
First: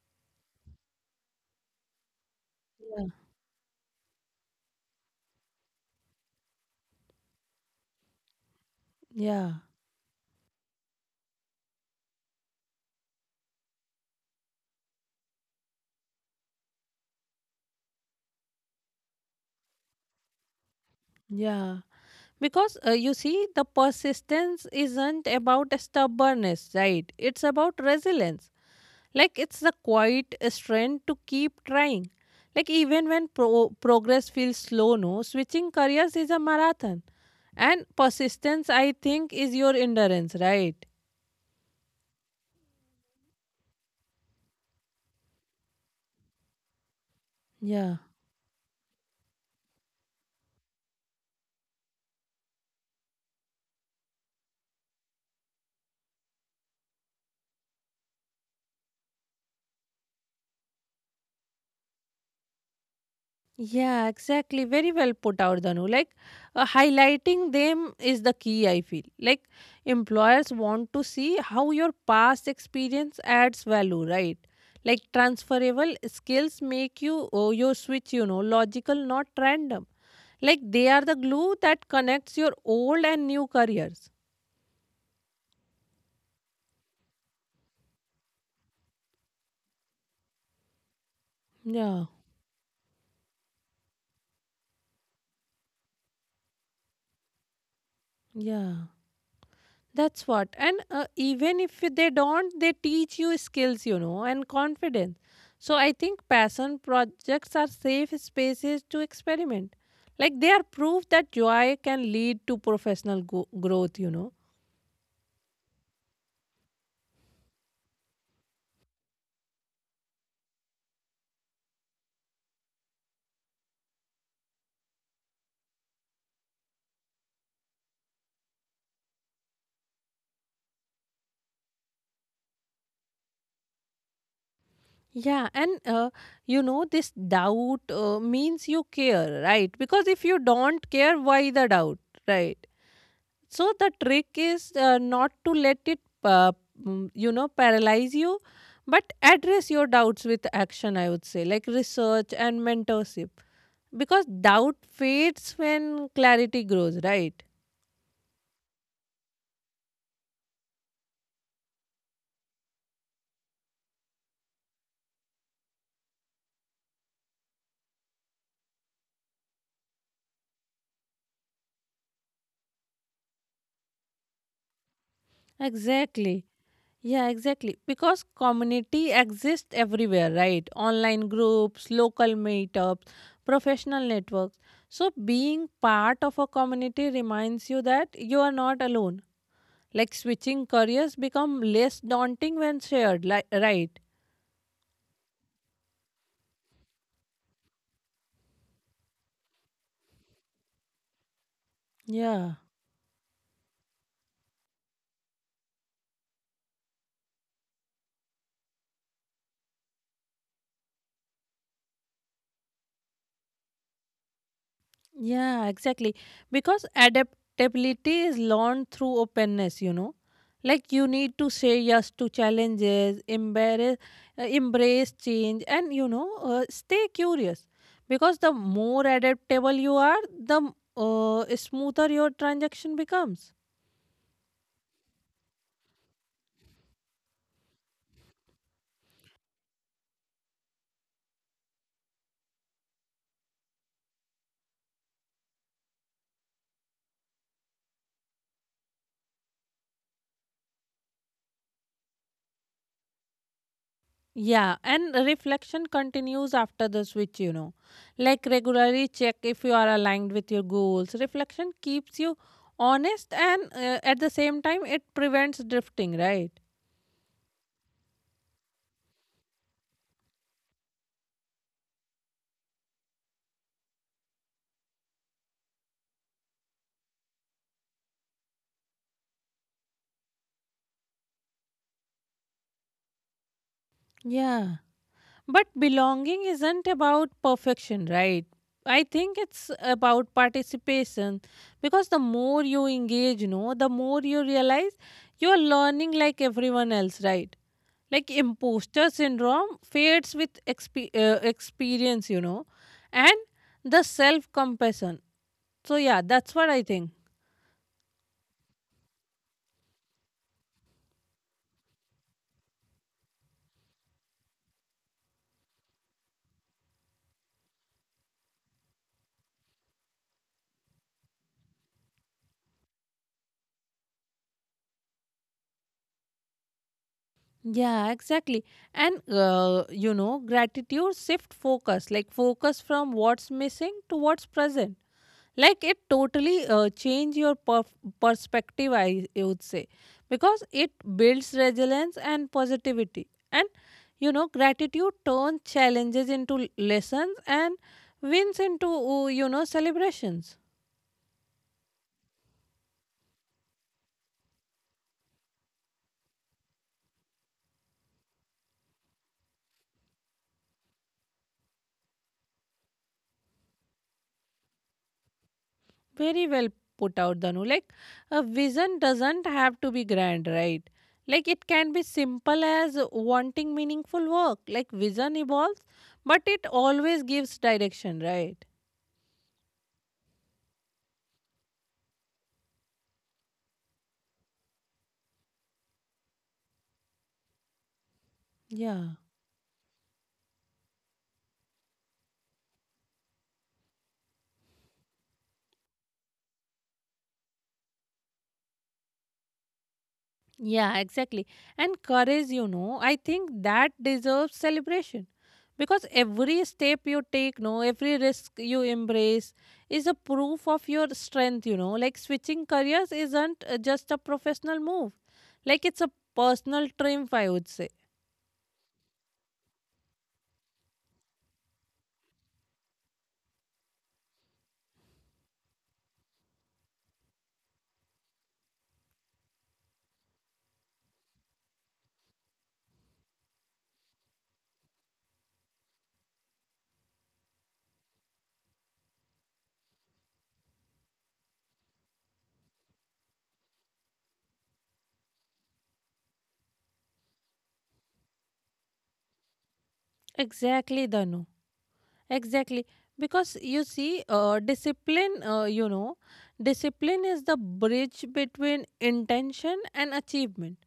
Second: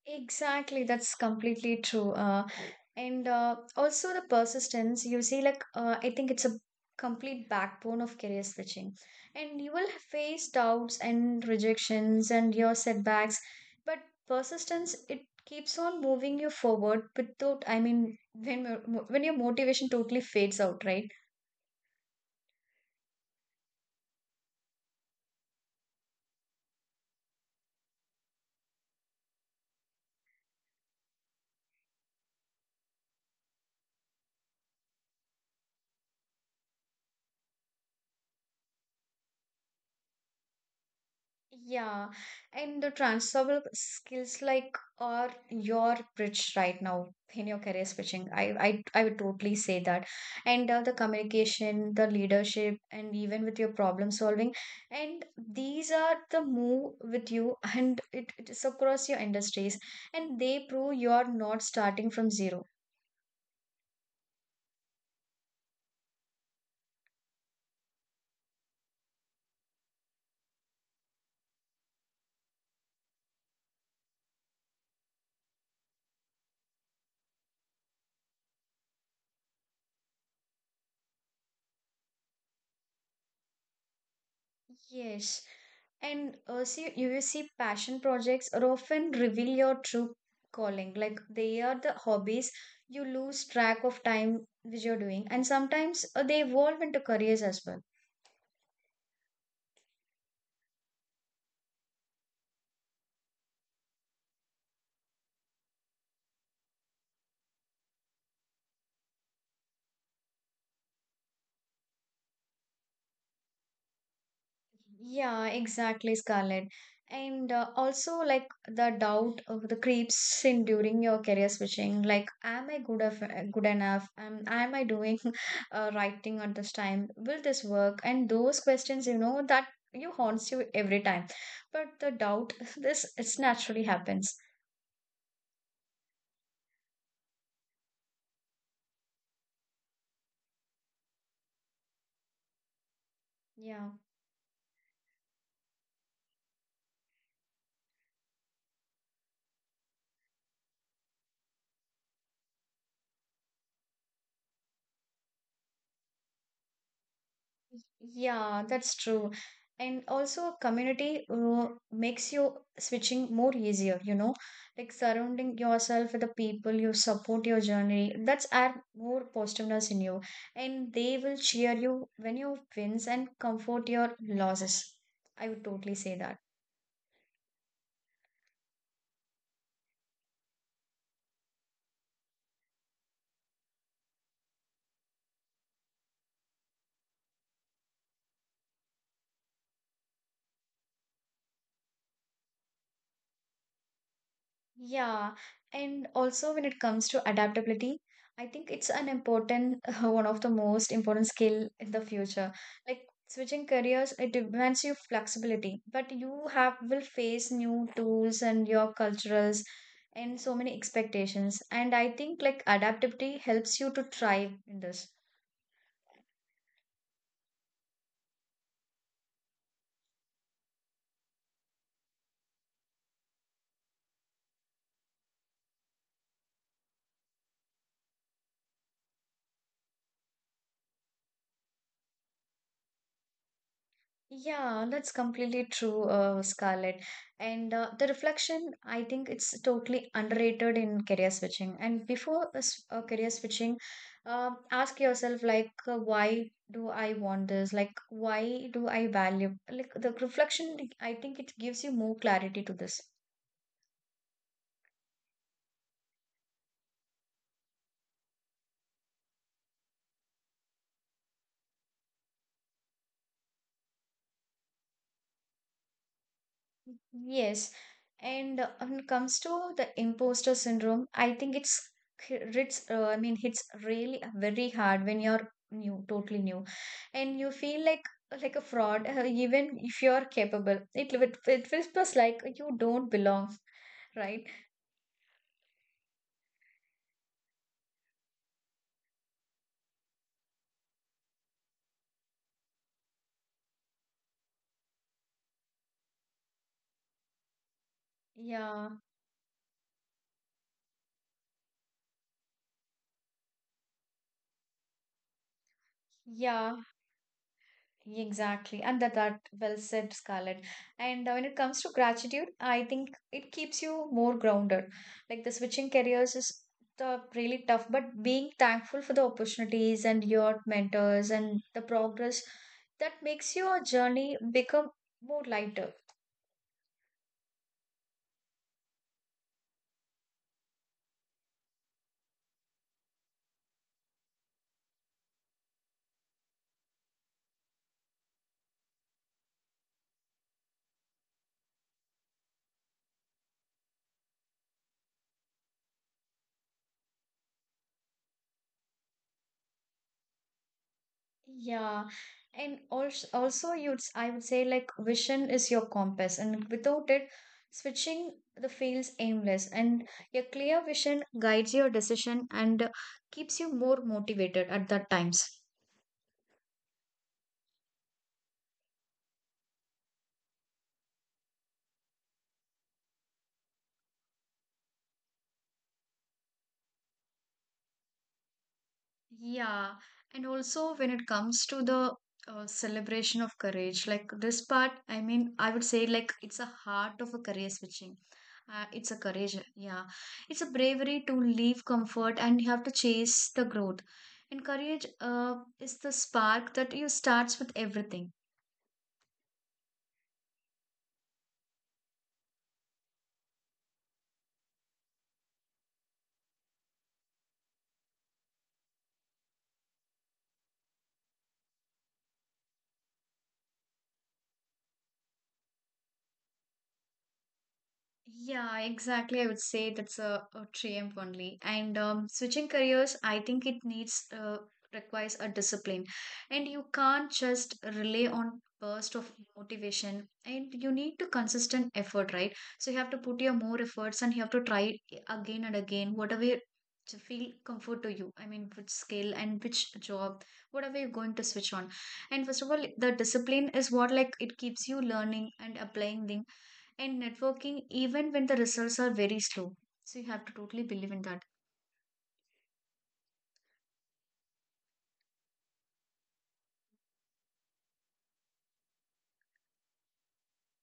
Speaker 1: Exactly, that's completely true.
Speaker 2: Yeah.
Speaker 1: And also the persistence you see, like, I think it's a complete backbone of career switching,
Speaker 2: Yeah,
Speaker 1: and you will face doubts and rejections and your setbacks, but persistence it keeps on moving you forward without, I mean, when when your motivation totally fades out, right?
Speaker 2: yeah. Because you see, the persistence isn't about stubbornness, right? It's about resilience. Like it's the quiet strength to keep trying. Like even when progress feels slow, no, switching careers is a marathon. And persistence, I think, is your endurance, right?
Speaker 1: Yeah, and the transferable skills like are your bridge right now in your career
Speaker 2: Yeah.
Speaker 1: switching. I would totally say that. And the communication, the leadership, and even with your problem solving, and these are the move with you, and it is across your industries, and they prove you're not starting from zero.
Speaker 2: Yeah, exactly. Very well put out, Danu. Like, highlighting them is the key, I feel. Like, employers want to see how your past experience adds value, right? Like, transferable skills make you, oh, your switch, you know, logical, not random. Like, they are the glue that connects your old and new careers.
Speaker 1: Yes. And see, you will see passion projects are often reveal your true calling. Like they are the
Speaker 2: Yeah,
Speaker 1: hobbies you lose track of time which you're doing, and sometimes they evolve into careers as well.
Speaker 2: yeah. That's what. And even if they don't, they teach you skills, you know, and confidence. So I think passion projects are safe spaces to experiment. Like they are proof that joy can lead to professional growth, you know.
Speaker 1: Yeah, exactly, Scarlett. And also, like the doubt of the creeps in during your career switching. Like, am I good of, good enough? Am I doing right thing at this time? Will this work? And those questions, you know, that you haunts you every time. But the doubt, this it's naturally happens.
Speaker 2: Yeah, and you know, this doubt means you care, right? Because if you don't care, why the doubt, right? So the
Speaker 1: Yeah.
Speaker 2: trick is not to let it, you know, paralyze you, but address your doubts with action, I would say, like research and mentorship. Because doubt fades when clarity grows, right?
Speaker 1: Yeah, that's true. And also, a community makes you switching more easier, you know, like surrounding yourself with the people you support your journey. That's add more positiveness in you, and they will cheer you when you wins and comfort your losses. I would totally say that.
Speaker 2: Exactly. Yeah, exactly. Because community exists everywhere, right? Online groups, local meetups, professional networks. So being part of a community reminds you that you are not alone. Like switching careers become less daunting when shared, like, right?
Speaker 1: Yeah, and also when it comes to adaptability, I think it's an important, one of the most important skill in the
Speaker 2: Yeah,
Speaker 1: future. Like switching careers, it demands you flexibility, but you have will face new tools and your cultures and so many expectations. And I think like adaptability helps you to thrive in this.
Speaker 2: yeah, exactly. Because adaptability is learned through openness, you know. Like you need to say yes to challenges, embrace, embrace change, and you know, stay curious. Because the more adaptable you are, the smoother your transaction becomes.
Speaker 1: Yeah, that's completely true, Scarlett. And the reflection, I think it's totally underrated in career switching. And before a career switching, ask yourself like, why do I want this? Like, why do I value? Like the reflection, I think it gives you more clarity to this.
Speaker 2: Yeah, and reflection continues after the switch, you know. Like regularly check if you are aligned with your goals. Reflection keeps you honest and at the same time it prevents drifting, right?
Speaker 1: Yes, and when it comes to the imposter syndrome, I think it's hits. I mean, hits really very hard when you're new, totally new, and you feel like a fraud, even if you're capable. It whispers like you don't belong, right?
Speaker 2: Yeah. But belonging isn't about perfection, right? I think it's about participation, because the more you engage, no, the more you realize you are learning like everyone else, right? Like
Speaker 1: Yeah,
Speaker 2: imposter syndrome fades with experience, you know, and the self compassion. So, yeah, that's what
Speaker 1: yeah.
Speaker 2: I think.
Speaker 1: Exactly, and that well said, Scarlett. And when it comes to gratitude, I think it keeps you more grounded. Like the switching careers is the really tough, but being thankful for the opportunities and your mentors and the progress that makes your journey become more lighter.
Speaker 2: Yeah, exactly. And, you know, gratitude shift focus, like focus from what's missing to what's present. Like it totally change your perspective, I would say, because it builds resilience and positivity, and you know, gratitude turns challenges into lessons and wins into you know, celebrations.
Speaker 1: Yeah, and also you'd s- I would say like vision is your compass, and without it, switching the feels aimless. And your clear vision guides your decision and keeps you more motivated at that times.
Speaker 2: Very well put out, Danu. Like a vision doesn't have to be grand, right? Like it can be simple as wanting meaningful work. Like vision evolves, but it always gives direction, right?
Speaker 1: Yeah, and also when it comes to the celebration of courage, like this part, I mean, I would say like it's a heart of a career switching. It's
Speaker 2: Yeah.
Speaker 1: a courage, yeah. It's a bravery to leave comfort and you have to chase the growth. And courage is the spark that you starts with everything.
Speaker 2: Yeah, exactly. And courage, you know, I think that deserves celebration. Because every step you take, no, every risk you embrace is a proof of your strength, you know. Like switching careers isn't just a professional move. Like it's a personal triumph, I would say.
Speaker 1: Yeah, exactly. I would say that's a triumph only. And switching careers, I think it needs requires a discipline, and you can't just rely on burst of motivation. And you need to consistent effort, right? So you have to put your more efforts, and you have to try it again and again, whatever you- to feel comfort to you. I mean, which skill and which job, whatever you're going to switch on. And first of all, the discipline is what like it keeps you learning and applying the and networking even when the results are very slow. So you have to totally
Speaker 2: Exactly,
Speaker 1: believe in
Speaker 2: Danu.
Speaker 1: that.
Speaker 2: Exactly. Because you see, discipline, you know, discipline is the bridge between intention and achievement.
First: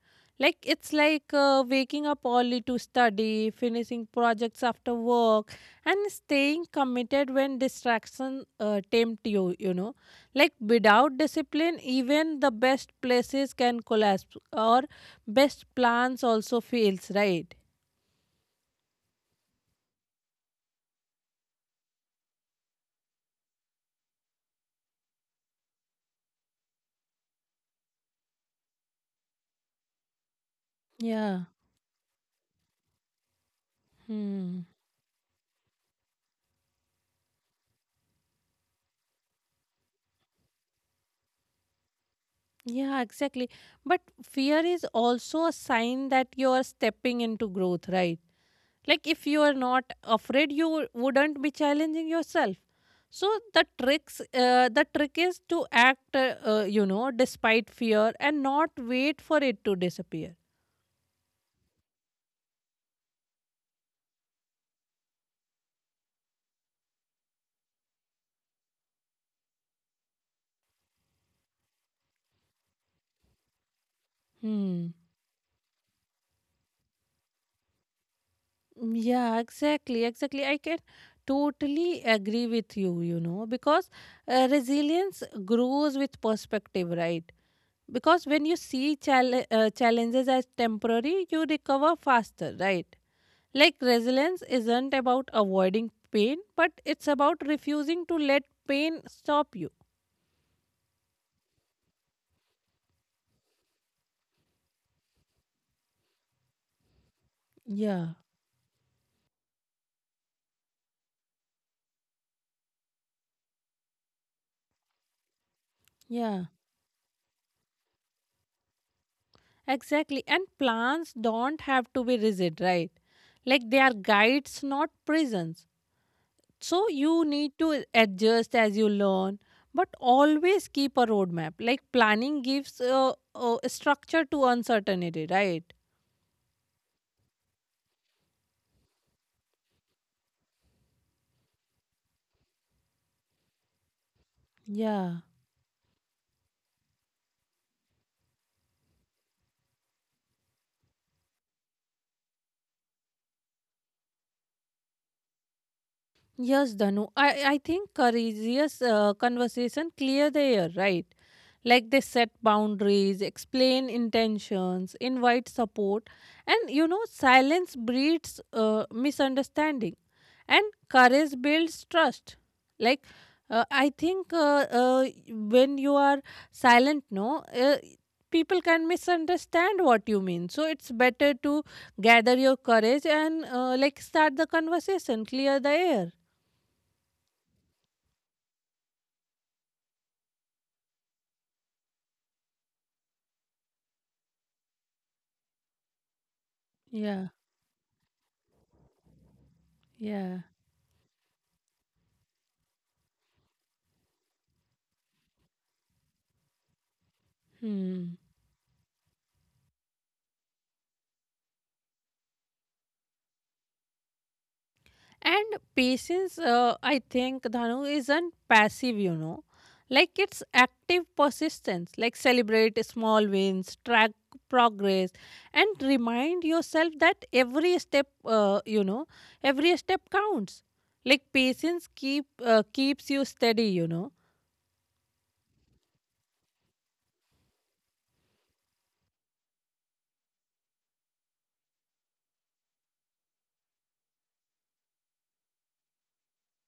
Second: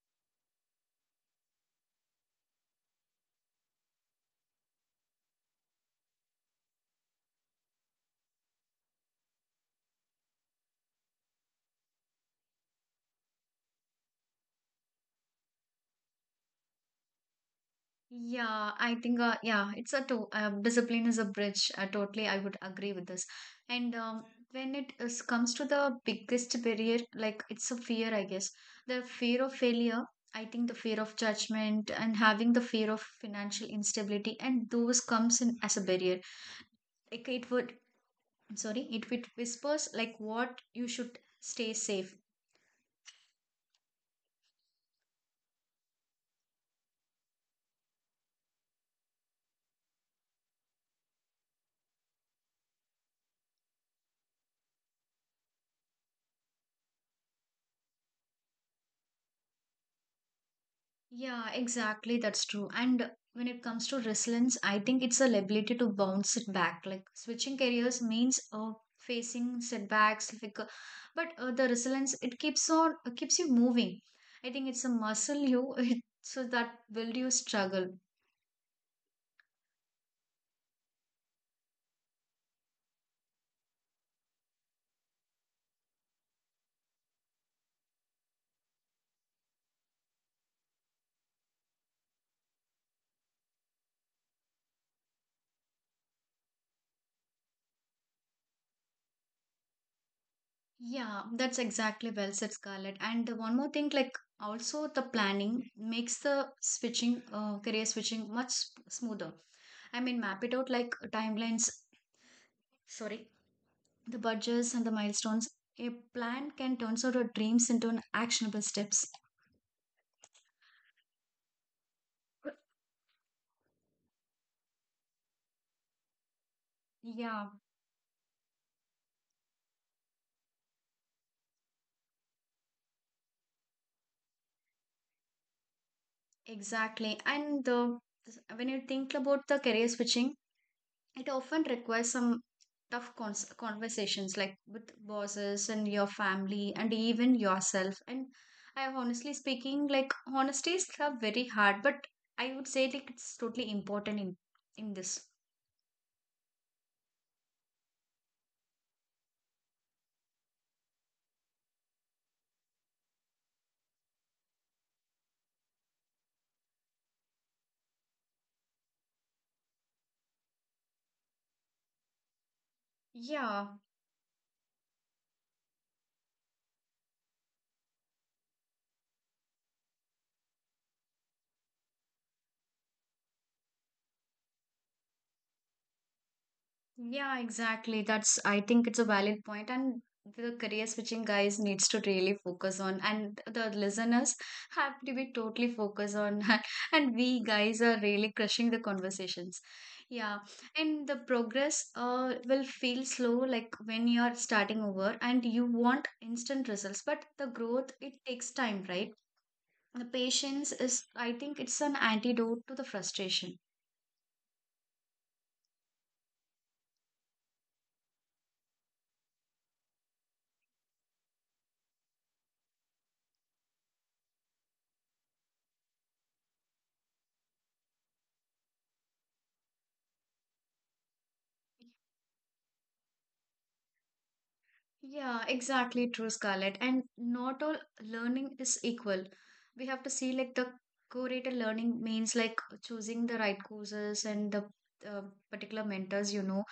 Speaker 2: Like, it's like waking up early to study, finishing projects after work, and staying committed when distractions tempt you, you know. Like, without discipline, even the best places can collapse, or best plans also fails, right?
Speaker 1: Yeah, I think yeah, it's a to- discipline is a bridge. Totally, I would agree with this. And when it is, comes to the biggest barrier, like it's a fear, I guess. The fear of failure, I think the fear of
Speaker 2: Yeah.
Speaker 1: judgment and having the fear of financial instability,
Speaker 2: Hmm.
Speaker 1: and those comes in as a barrier. Like it would, sorry, it would whispers like what you should stay safe.
Speaker 2: Yeah, exactly. But fear is also a sign that you are stepping into growth, right? Like if you are not afraid, you wouldn't be challenging yourself. So the tricks, the trick is to act, you know, despite fear and not wait for it to disappear.
Speaker 1: Yeah, exactly. That's true. And when it comes to resilience, I think it's the ability to bounce it back. Like switching careers means facing setbacks, like, but the resilience it keeps you moving. I think it's a
Speaker 2: Hmm.
Speaker 1: muscle you so that will you struggle.
Speaker 2: Yeah, exactly, exactly. I can totally agree with you, you know, because resilience grows with perspective, right? Because when you see challenges as temporary, you recover faster, right? Like resilience isn't about avoiding pain, but it's about refusing to let pain stop you.
Speaker 1: Yeah, that's exactly well said, Scarlett. And the one more thing, like also the planning makes the switching career
Speaker 2: Yeah,
Speaker 1: switching much s- smoother. I mean, map it out like timelines. Sorry the budgets and the milestones, a
Speaker 2: yeah,
Speaker 1: plan can turn sort of dreams into an actionable steps.
Speaker 2: exactly. And plans don't have to be rigid, right? Like they are guides, not prisons. So you
Speaker 1: Yeah,
Speaker 2: need to adjust as you learn, but always keep a roadmap. Like planning gives structure to uncertainty, right?
Speaker 1: exactly. And the, when you think about the career switching, it often requires some tough cons- conversations like with
Speaker 2: Yeah.
Speaker 1: bosses and your family and even yourself. And I have honestly speaking, like honesty is a very hard, but I would say like it's totally important in this.
Speaker 2: Yes, Danu. I think courageous conversation clear the air, right? Like they set boundaries, explain intentions, invite support, and you know, silence breeds misunderstanding, and courage builds trust. Like,
Speaker 1: Yeah.
Speaker 2: I think when you are silent, no, people can misunderstand what you mean. So it's better to gather your courage and like start the conversation, clear the air.
Speaker 1: Yeah, exactly. That's, I think it's a valid point, and the career switching guys needs to really focus on, and the listeners have to be totally focused on, and
Speaker 2: Yeah,
Speaker 1: we guys are really crushing the conversations. Yeah,
Speaker 2: yeah.
Speaker 1: and the progress will feel slow like when you are starting over, and you want instant results, but the growth it
Speaker 2: Hmm.
Speaker 1: takes time, right? The patience is, I think, it's an antidote to the frustration.
Speaker 2: And patience, I think, Dhanu, isn't passive, you know. Like it's active persistence, like celebrate small wins, track progress, and remind yourself that every step, you know, every step counts. Like patience keeps you steady, you know.
Speaker 1: Yeah, exactly true, Scarlett. And not all learning is equal. We have to see like the curated learning means like choosing the right courses and the uh, particular mentors, you know,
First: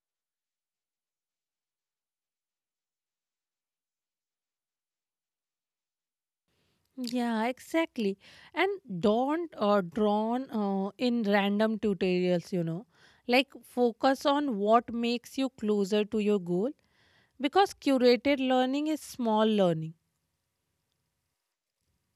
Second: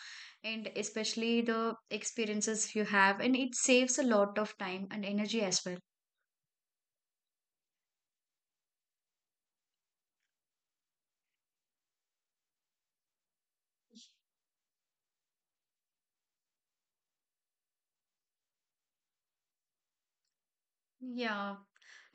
Speaker 1: and especially the experiences you have. And it saves a lot of time and energy as well.
Speaker 2: Yeah, exactly. And don't drawn in random tutorials, you know. Like focus on what makes you closer to your goal, because curated learning is small learning.
Speaker 1: Yeah,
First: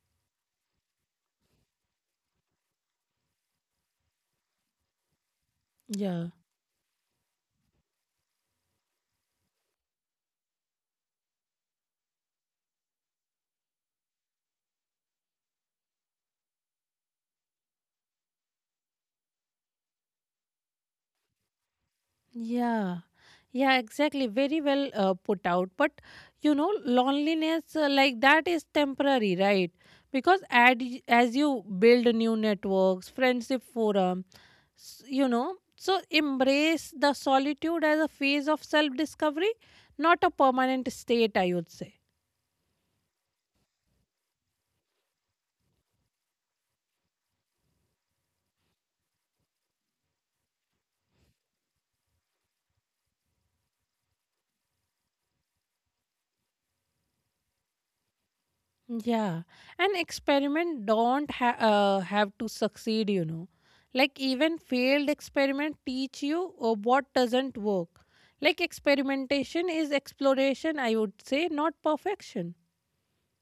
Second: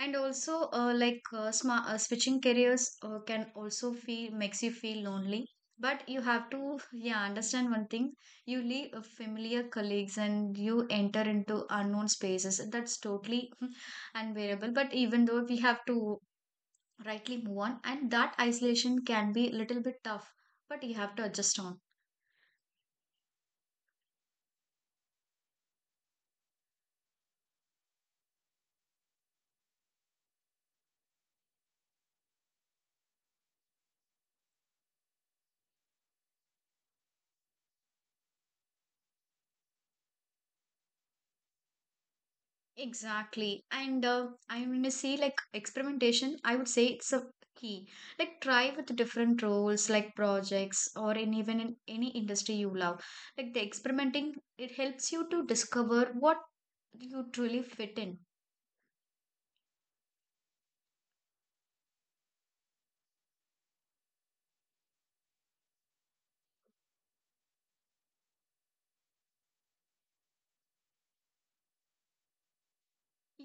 Speaker 1: and also like sma switching careers can also feel makes you feel lonely. But you
Speaker 2: Yeah.
Speaker 1: have to yeah understand one thing. You leave familiar colleagues and you enter into unknown spaces. That's totally unbearable. But even though we have to rightly move on, and that isolation can be a little bit tough. But you have to adjust on.
Speaker 2: Yeah, yeah, exactly. Very well put out. But you know, loneliness like that is temporary, right? Because as you build new networks, friendship forum, you know, so embrace the solitude as a phase of self discovery, not a permanent state, I would say.
Speaker 1: Exactly. And I going to say like experimentation, I would say it's a key. Like try with different roles, like projects or in even in any industry you love. Like the experimenting, it helps you to discover what you truly fit in.
Speaker 2: Yeah, and experiment don't have to succeed, you know. Like even failed experiment teach you what doesn't work. Like experimentation is exploration, I would say, not perfection.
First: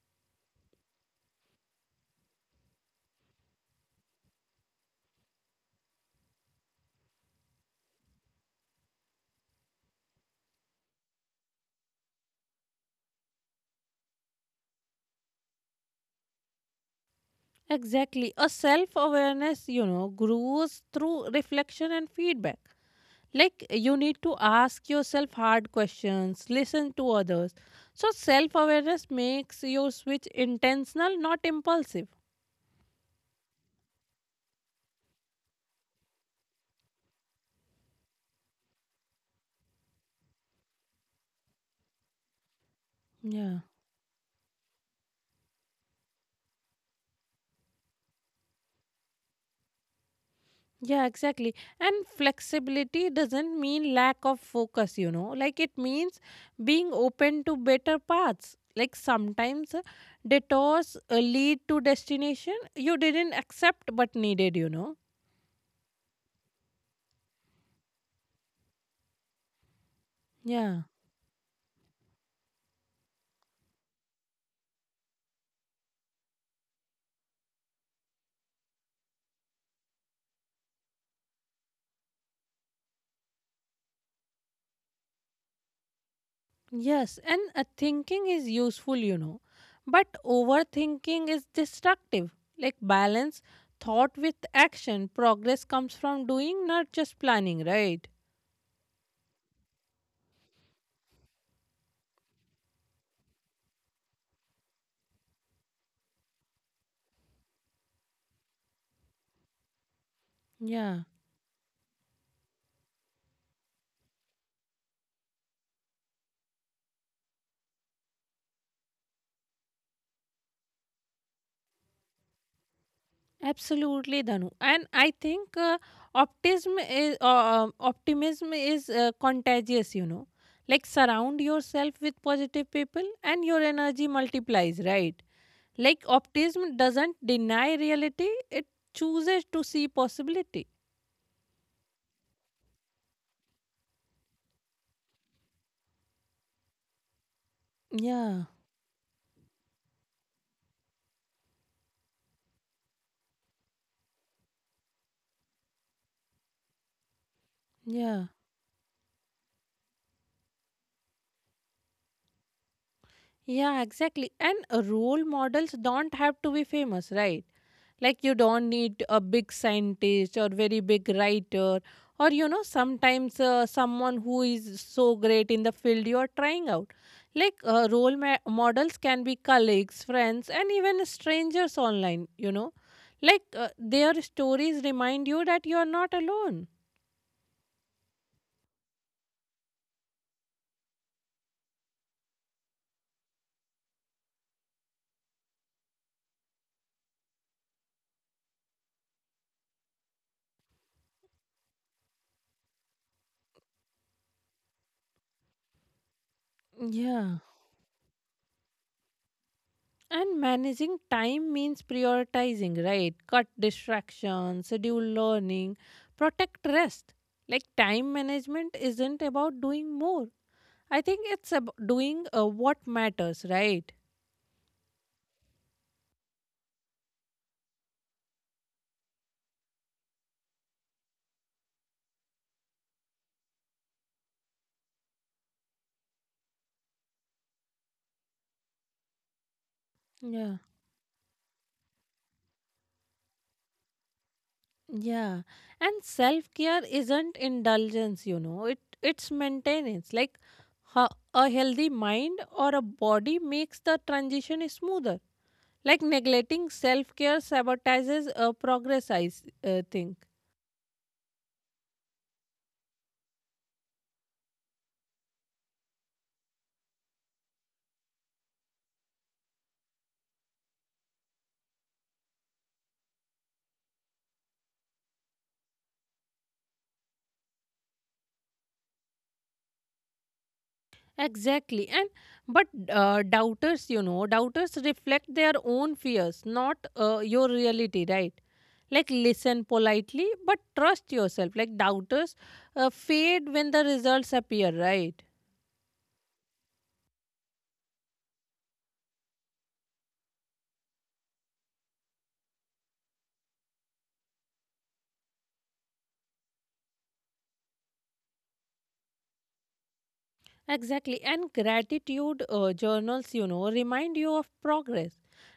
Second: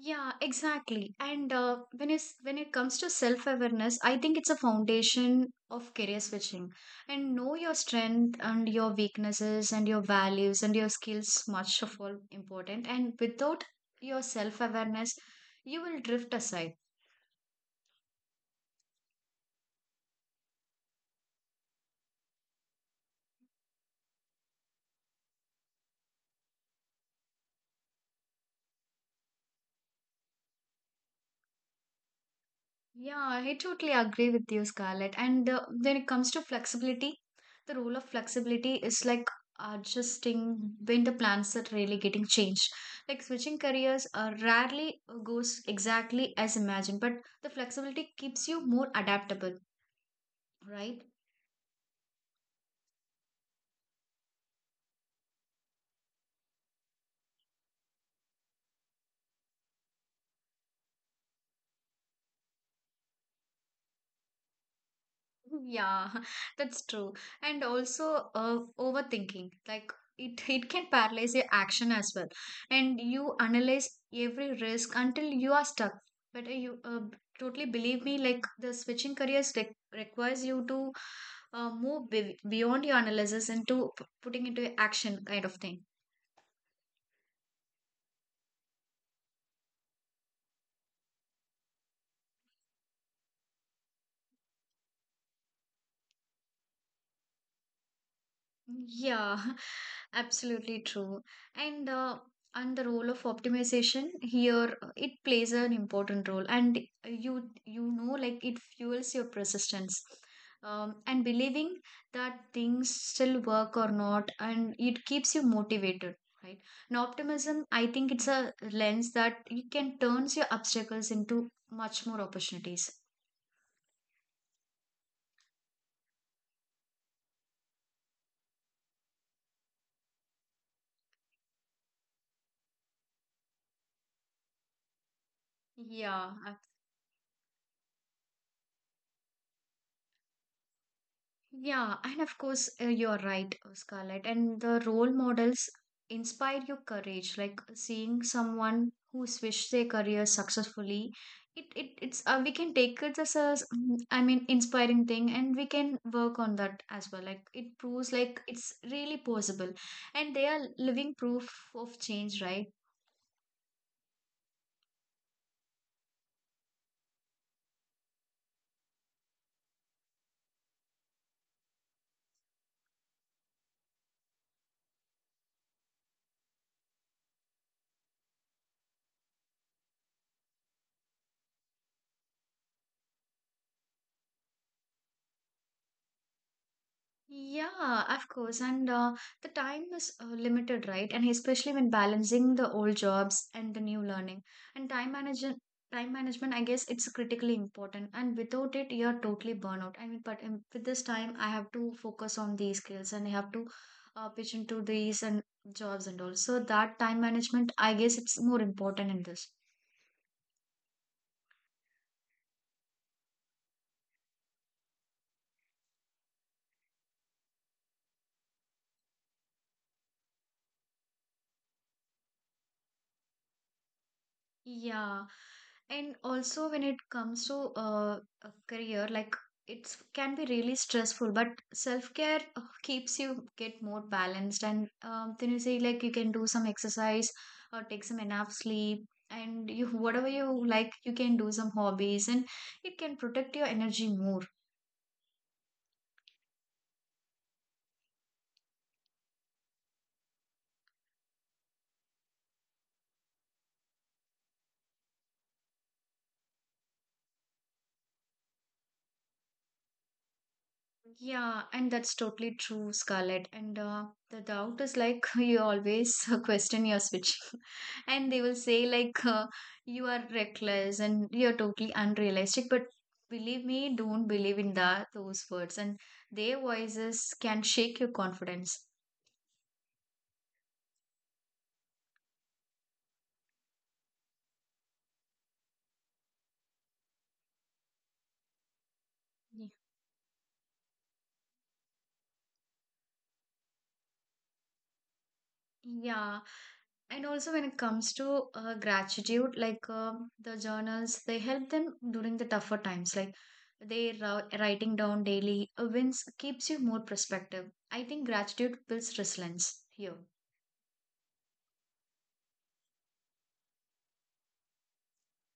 Speaker 1: Yeah, exactly. And when it's when it comes to self-awareness, I think it's a foundation of career switching. And know your strength and your weaknesses and your values and your skills much of all important. And without your self-awareness, you will drift aside.
Speaker 2: Exactly. A self-awareness, you know, grows through reflection and feedback. Like you need to ask yourself hard questions, listen to others. So self-awareness makes your switch intentional, not impulsive.
Speaker 1: Yeah, I totally agree with you, Scarlett. And when it comes to flexibility, the role of flexibility is like adjusting when the plans are really getting changed. Like
Speaker 2: Yeah.
Speaker 1: switching careers rarely goes exactly as imagined, but the flexibility keeps you more adaptable, right?
Speaker 2: Yeah, exactly. And flexibility doesn't mean lack of focus, you know. Like it means being open to better paths. Like sometimes detours lead to destination you didn't accept but needed, you know.
Speaker 1: Yeah, that's true. And also overthinking. Like it it
Speaker 2: Yeah.
Speaker 1: can paralyze your action as well. And you analyze every risk until you are stuck. But you totally believe me, like the switching careers re requires you to move be beyond your analysis into p- putting into action kind of thing.
Speaker 2: Yes, and thinking is useful, you know. But overthinking is destructive. Like balance thought with action. Progress comes from doing, not just planning, right?
Speaker 1: Yeah, absolutely true. And uh, and the role of optimization here, it plays an important role, and you you know, like it fuels your persistence.
Speaker 2: Yeah.
Speaker 1: And believing that things still work or not, and it keeps you motivated, right? And optimism, I think it's a lens that you can turns your obstacles into much more opportunities.
Speaker 2: Absolutely, Danu. And I think optimism is contagious. You know, like surround yourself with positive people, and your energy multiplies, right? Like
Speaker 1: Yeah.
Speaker 2: optimism doesn't deny reality; it chooses to see possibility.
Speaker 1: Yeah, and of course, you're right, Scarlett. And the role models inspire your courage. Like seeing
Speaker 2: Yeah,
Speaker 1: someone who switched their career successfully, it it's we can take it as a, s- I mean, inspiring thing, and we can work on that as well. Like it proves
Speaker 2: yeah.
Speaker 1: like it's really possible, and they are living proof of change, right?
Speaker 2: Yeah, exactly. And role models don't have to be famous, right? Like you don't need a big scientist or very big writer or you know sometimes someone who is so great in the field you are trying out. Like models can be colleagues, friends and even strangers online, you know. Like their stories remind you that you are not alone.
Speaker 1: Yeah, of course. And the time is limited, right? And especially when balancing the old jobs and the new learning. And time management, I guess it's critically important. And without it, you're totally burnout. I mean, but with this time, I have to focus on these skills and I have to pitch into these and jobs and all. So that time
Speaker 2: Yeah.
Speaker 1: management, I guess it's more important in this.
Speaker 2: And managing time means prioritizing, right? Cut distractions, schedule learning, protect rest. Like time management isn't about doing more. I think it's about doing what matters, right?
Speaker 1: Yeah. And also when it comes to a career, like it can be really stressful, but self-care keeps you get more balanced. And then you say like you can do some exercise or take some enough sleep. And you, whatever
Speaker 2: Yeah.
Speaker 1: you like, you can do some hobbies and it can protect your energy more.
Speaker 2: Yeah. And self-care isn't indulgence, you know. It's maintenance. Like a healthy mind or a body makes the transition smoother. Like neglecting self-care sabotages progress, I think.
Speaker 1: Yeah, and that's totally true, Scarlett. And the doubt is like you always question your switch, and they will say like you are reckless and you are totally unrealistic. But believe me, don't believe in that those words, and their voices can shake your confidence.
Speaker 2: Exactly. And but doubters, you know, doubters reflect their own fears, not your reality, right? Like listen
Speaker 1: Yeah.
Speaker 2: politely, but trust yourself. Like doubters fade when the results appear, right?
Speaker 1: Yeah, and also, when it comes to gratitude, like the journals, they help them during the tougher times. Like they ra- writing down daily wins keeps you more perspective. I think gratitude builds resilience here.
Speaker 2: Exactly. And gratitude journals, you know, remind you of progress.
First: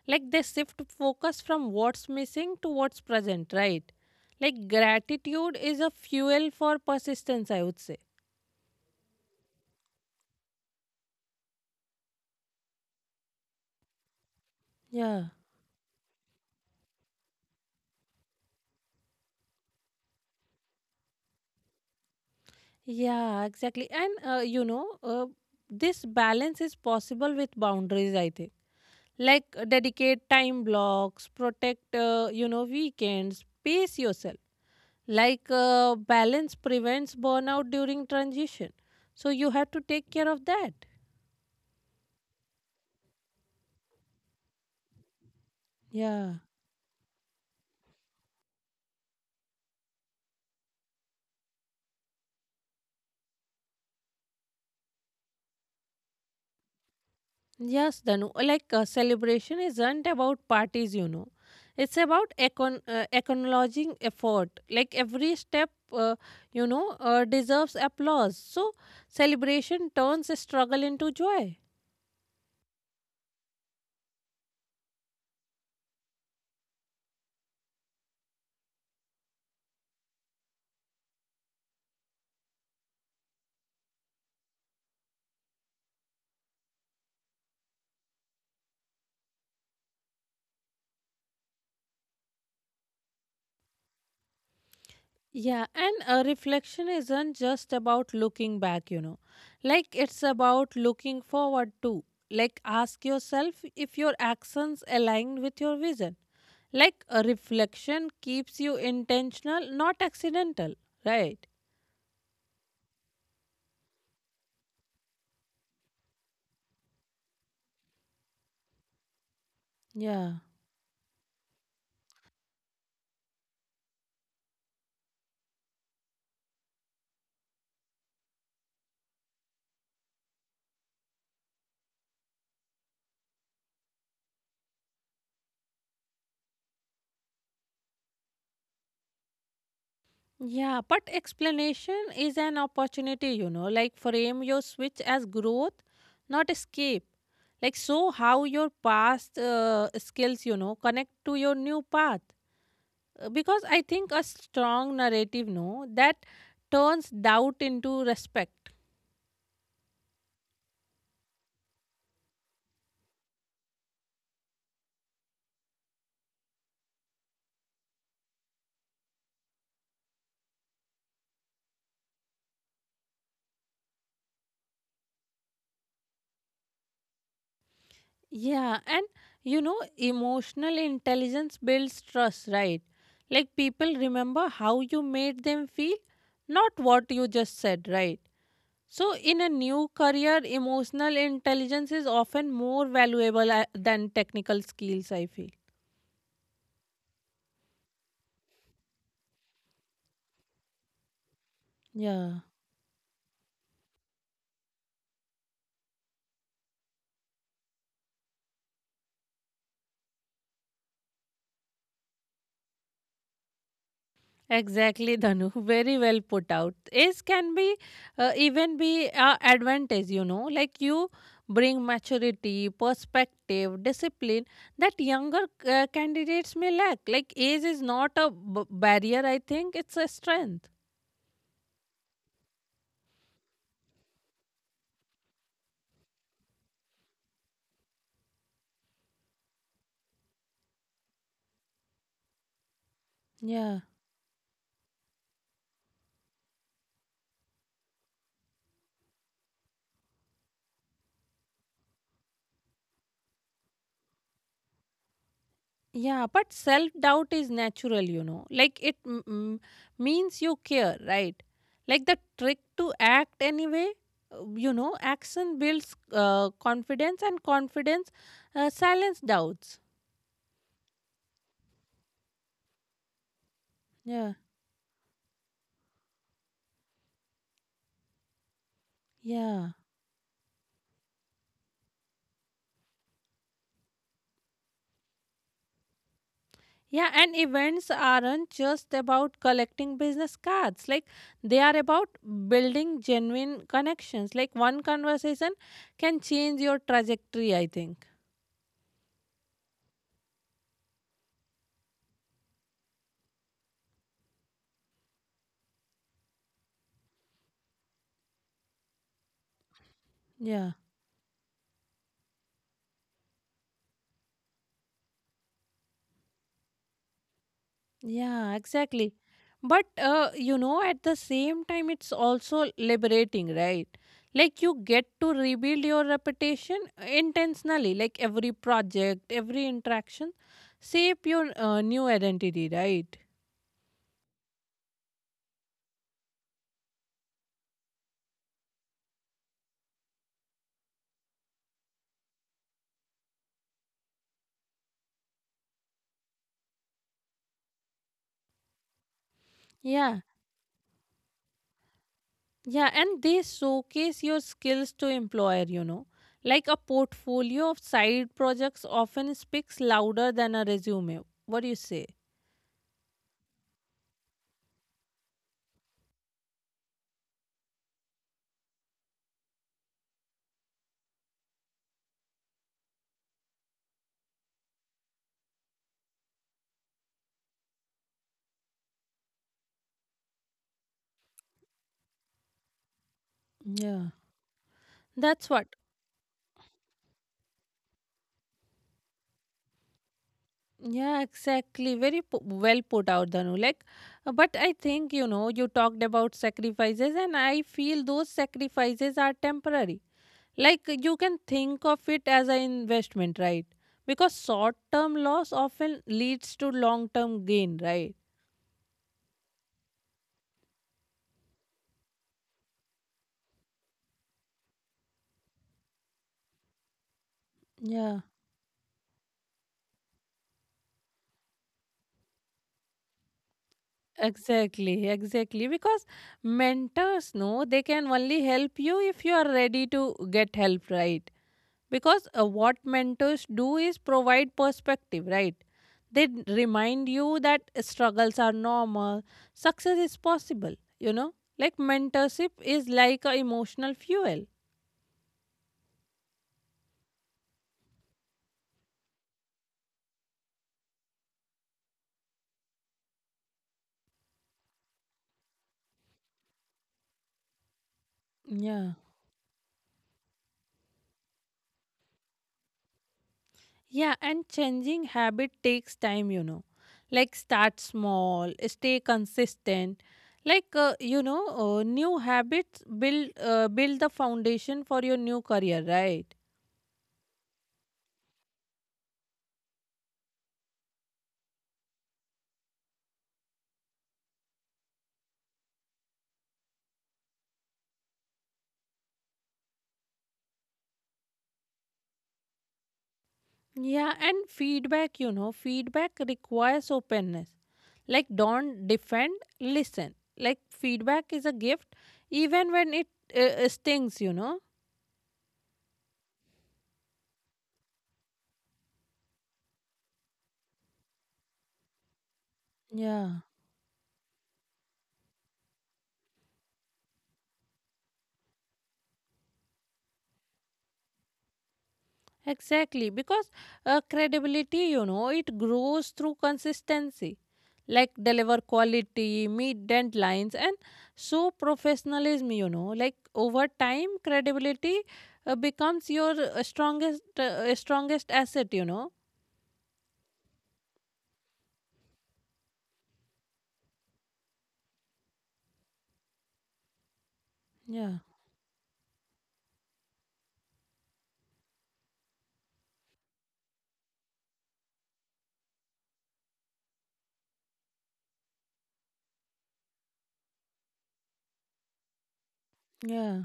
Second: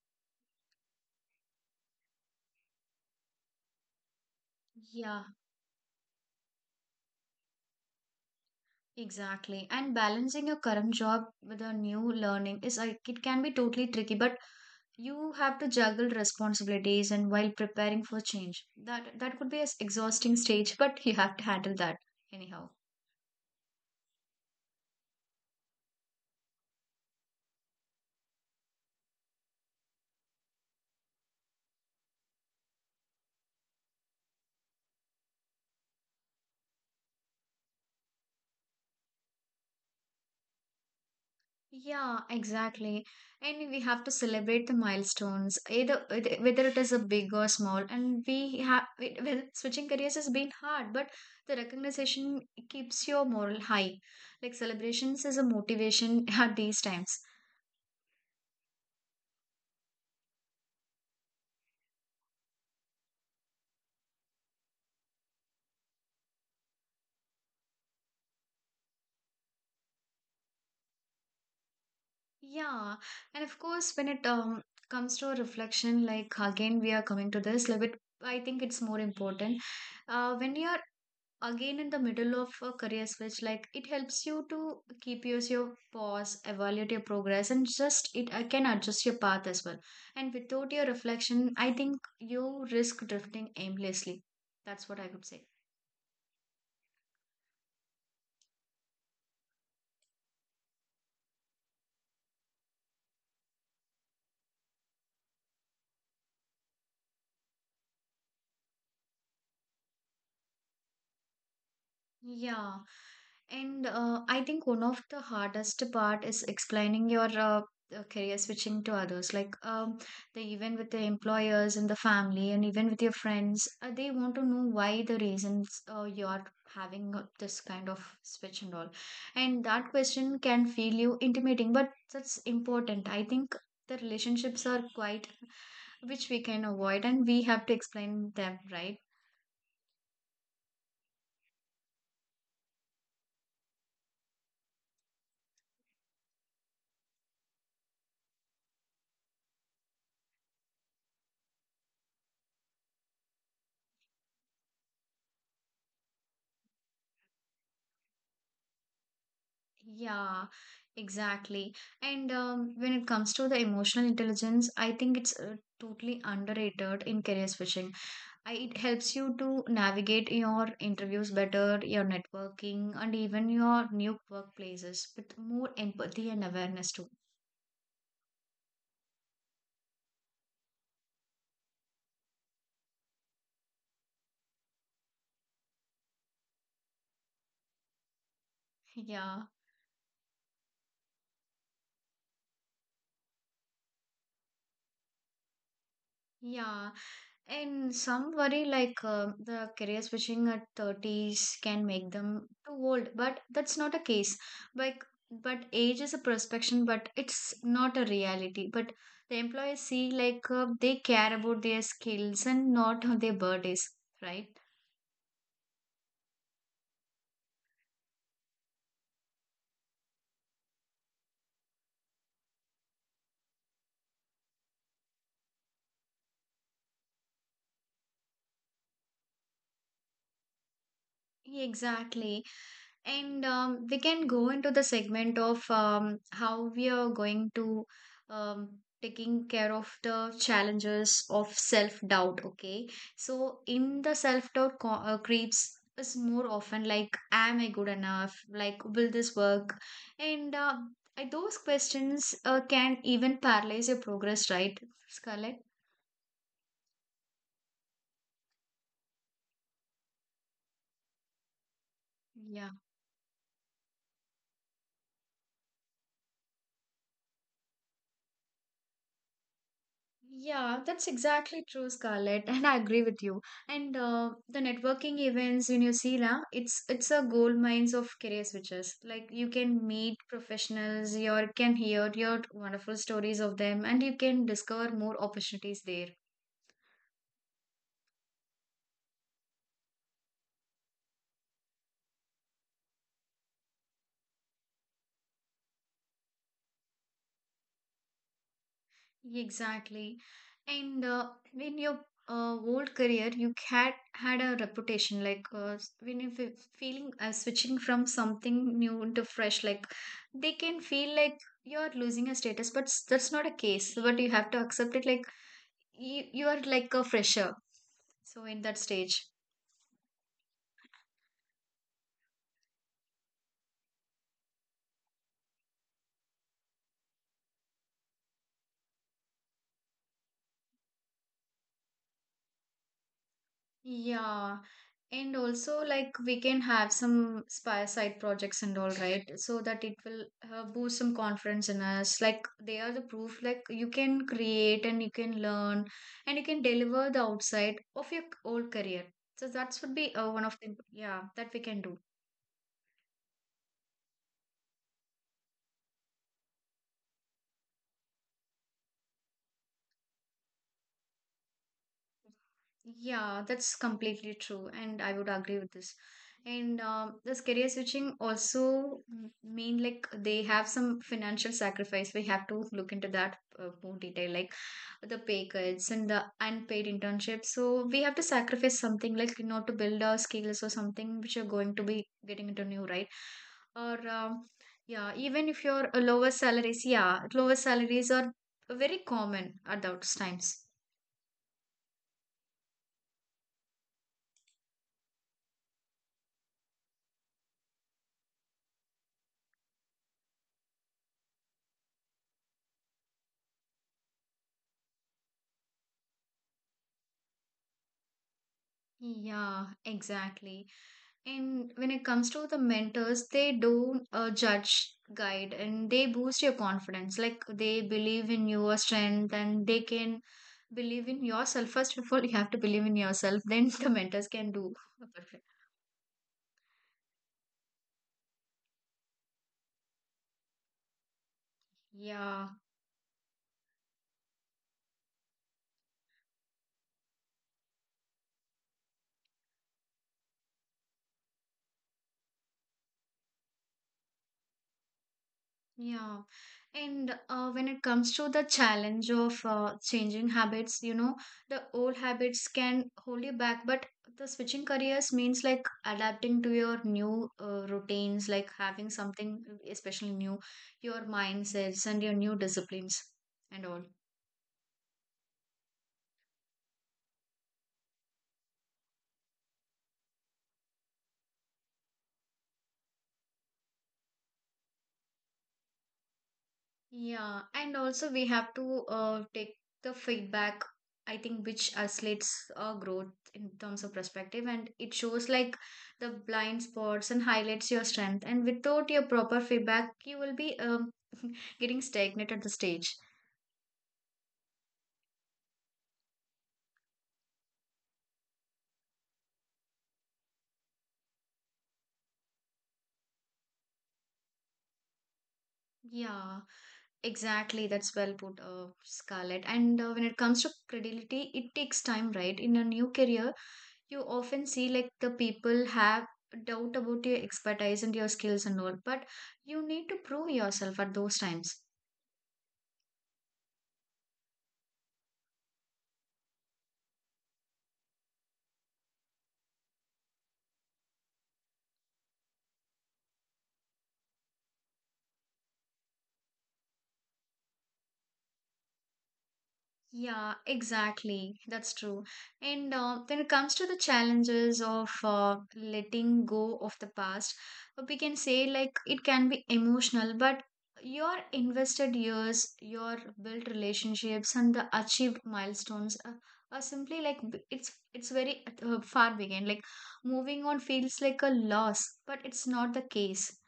Speaker 2: Like they shift focus from what's missing to what's present, right? Like
Speaker 1: Yeah,
Speaker 2: gratitude is a fuel for persistence, I would say.
Speaker 1: exactly. And balancing your current job with a new learning is like it can be totally tricky, but
Speaker 2: Yeah.
Speaker 1: you have to juggle responsibilities and while preparing for change. That could be a exhausting stage, but you have to handle that anyhow.
Speaker 2: Yeah, exactly. And this balance is possible with boundaries, I think. Like dedicate time blocks, protect, weekends, pace yourself. Like balance prevents burnout during transition. So you have to take care of that.
Speaker 1: Yeah, exactly. And we have to celebrate the milestones, either whether
Speaker 2: Yeah.
Speaker 1: whether it is a big or small. And we have it, well, switching careers has been hard, but the recognition keeps your moral high. Like celebrations is a motivation at these times.
Speaker 2: Yes, Danu. Like celebration isn't about parties, you know. It's about acknowledging effort. Like every step, deserves applause. So celebration turns struggle into joy.
Speaker 1: Yeah, and of course, when it comes to a reflection, like again we are coming to this, like it, I think it's more important. When you are again in the middle of a career switch like it helps you to keep yours your pause evaluate your progress and just it can adjust your path as well and without your reflection I think you risk drifting aimlessly that's what I would say.
Speaker 2: Yeah, and a reflection isn't just about looking back, you know. Like it's about looking forward too. Like ask yourself if your actions align with your vision. Like a reflection keeps you intentional, not accidental, right?
Speaker 1: Yeah. And I think one of the hardest part is explaining your career switching to others. Like
Speaker 2: Yeah.
Speaker 1: the even with the employers and the family, and even with your friends, they want to know why the reasons you're having this kind of switch and all. And that question can feel you intimidating, but that's important. I think the relationships are quite which we can avoid, and we have to explain them, right?
Speaker 2: Yeah, but explanation is an opportunity, you know. Like frame your switch as growth, not escape. Like so how your past skills, you know, connect to your new path. Because I think a strong narrative, no, that turns doubt into respect.
Speaker 1: Yeah, exactly. And When it comes to the emotional intelligence, I think it's totally underrated in career switching. It helps you to navigate your interviews better, your networking, and even your new workplaces with more empathy and awareness too.
Speaker 2: Yeah, and you know, emotional intelligence builds trust, right? Like people remember how you made them feel, not what you just said, right? So, in
Speaker 1: Yeah,
Speaker 2: a new career, emotional intelligence is often more valuable than technical skills, I feel.
Speaker 1: yeah. And some worry like the career switching at 30s can make
Speaker 2: Yeah.
Speaker 1: them too old, but that's not a case. Like, but age is a perception, but it's not a reality. But the employees see like they care about their skills and not their birthdays, right?
Speaker 2: Exactly, Dhanu. Very well put out. Age can be even be advantage. You know, like you bring maturity, perspective, discipline that younger candidates may lack. Like age is not a barrier. I think it's a strength.
Speaker 1: Exactly. And We can go into the segment of how we are going to taking care of the challenges of self-doubt. Okay, so
Speaker 2: Yeah.
Speaker 1: in the self-doubt creeps is more often like, am I good enough? Like, will this work? And Those questions can even paralyze your progress, right, Scarlett?
Speaker 2: Yeah, but self doubt is natural, you know. Like it means you care, right? Like the trick
Speaker 1: Yeah.
Speaker 2: to act anyway, action builds confidence and confidence silence doubts.
Speaker 1: Yeah, that's exactly true, Scarlett, and I agree with you. And
Speaker 2: Yeah,
Speaker 1: the networking events in New Zealand, it's a gold mines of career switches. Like you
Speaker 2: yeah.
Speaker 1: can meet professionals, you can hear your wonderful stories of them, and you can discover more opportunities there.
Speaker 2: Yeah, and events aren't just about collecting business cards. Like they are about building genuine connections. Like one conversation can change your trajectory, I think.
Speaker 1: Exactly. And in your old career, you had had a reputation like when you feeling switching from something new into fresh, like they
Speaker 2: Yeah.
Speaker 1: can feel like you're losing a status, but that's not a case. But you have to accept it like you are like a fresher. So
Speaker 2: Yeah,
Speaker 1: in that
Speaker 2: exactly.
Speaker 1: stage,
Speaker 2: But you know, at the same time, it's also liberating, right? Like you get to rebuild your reputation intentionally, like every project, every interaction, shape your new identity, right?
Speaker 1: yeah. And also, like, we can have some spy side projects and all, right? So that it will boost some confidence in us. Like, they are the proof, like, you can create and you can learn and you can deliver the outside of your old career. So that would be
Speaker 2: Yeah,
Speaker 1: one of the that we can do.
Speaker 2: yeah, and they showcase your skills to employer, you know. Like a portfolio of side projects often speaks louder than a resume. What do you say?
Speaker 1: Yeah, that's completely true, and I would agree with this. And This career switching also mean like they have some financial sacrifice. We have to look into that more detail, like the pay cuts and the unpaid internships. So we have to sacrifice something, like you know, to build our skills or something which you're going to be getting into new, right? Or
Speaker 2: Yeah.
Speaker 1: um, yeah, Even
Speaker 2: That's
Speaker 1: if
Speaker 2: what.
Speaker 1: you're lower salaries, yeah, lower salaries are very common at those times.
Speaker 2: Yeah, exactly. Very well put out, Danu. Like, but I think you know you talked about sacrifices, and I feel those sacrifices are temporary. Like you can think of it as an investment, right? Because short-term loss often leads to long-term gain, right?
Speaker 1: Yeah, exactly. And when it comes to the mentors, they don't judge, guide, and they boost your confidence. Like they
Speaker 2: Yeah.
Speaker 1: believe in your strength and they can believe in yourself. First of all, you have to believe in yourself, then the mentors can do.
Speaker 2: Exactly, exactly. Because mentors know they can only help you if you are ready to get help, right? Because
Speaker 1: Yeah.
Speaker 2: what mentors do is provide perspective, right? They remind you that struggles are normal, success is possible, you know. Like mentorship is like a emotional fuel.
Speaker 1: Yeah, and when it comes to the challenge of changing habits, you know, the old habits can hold you back, but the switching careers means like adapting to your new routines, like having
Speaker 2: yeah
Speaker 1: something especially new, your mindsets and your new disciplines and all.
Speaker 2: yeah and changing habit takes time, you know. Like start small, stay consistent. Like new habits build the foundation for your new career, right?
Speaker 1: Yeah, and also we have to take the feedback, I think, which isolates our growth in terms of perspective and it shows like the blind spots and highlights your strength. And without your proper feedback, you will be getting stagnant at the stage.
Speaker 2: Yeah, and feedback, you know, feedback requires openness. Like, don't defend, listen. Like, feedback is a gift, even when it stings, you know.
Speaker 1: Yeah, exactly. That's well put, Scarlett. And when it comes to credibility, it takes time, right? In a new career,
Speaker 2: Yeah,
Speaker 1: you often see like the people have doubt about your expertise and your skills and all but you need to prove yourself at those times.
Speaker 2: exactly. Because credibility, you know, it grows through consistency. Like, deliver quality, meet deadlines, and show professionalism, you know. Like, over time, credibility becomes your strongest asset, you know.
Speaker 1: Yeah, exactly. That's true. And when it comes to the challenges of letting go of the past, we can
Speaker 2: Yeah,
Speaker 1: say like it can be emotional, but your invested years, your built relationships, and the achieved milestones are simply like it's very far begin. Like moving on feels like a loss, but it's not the case.
Speaker 2: yeah.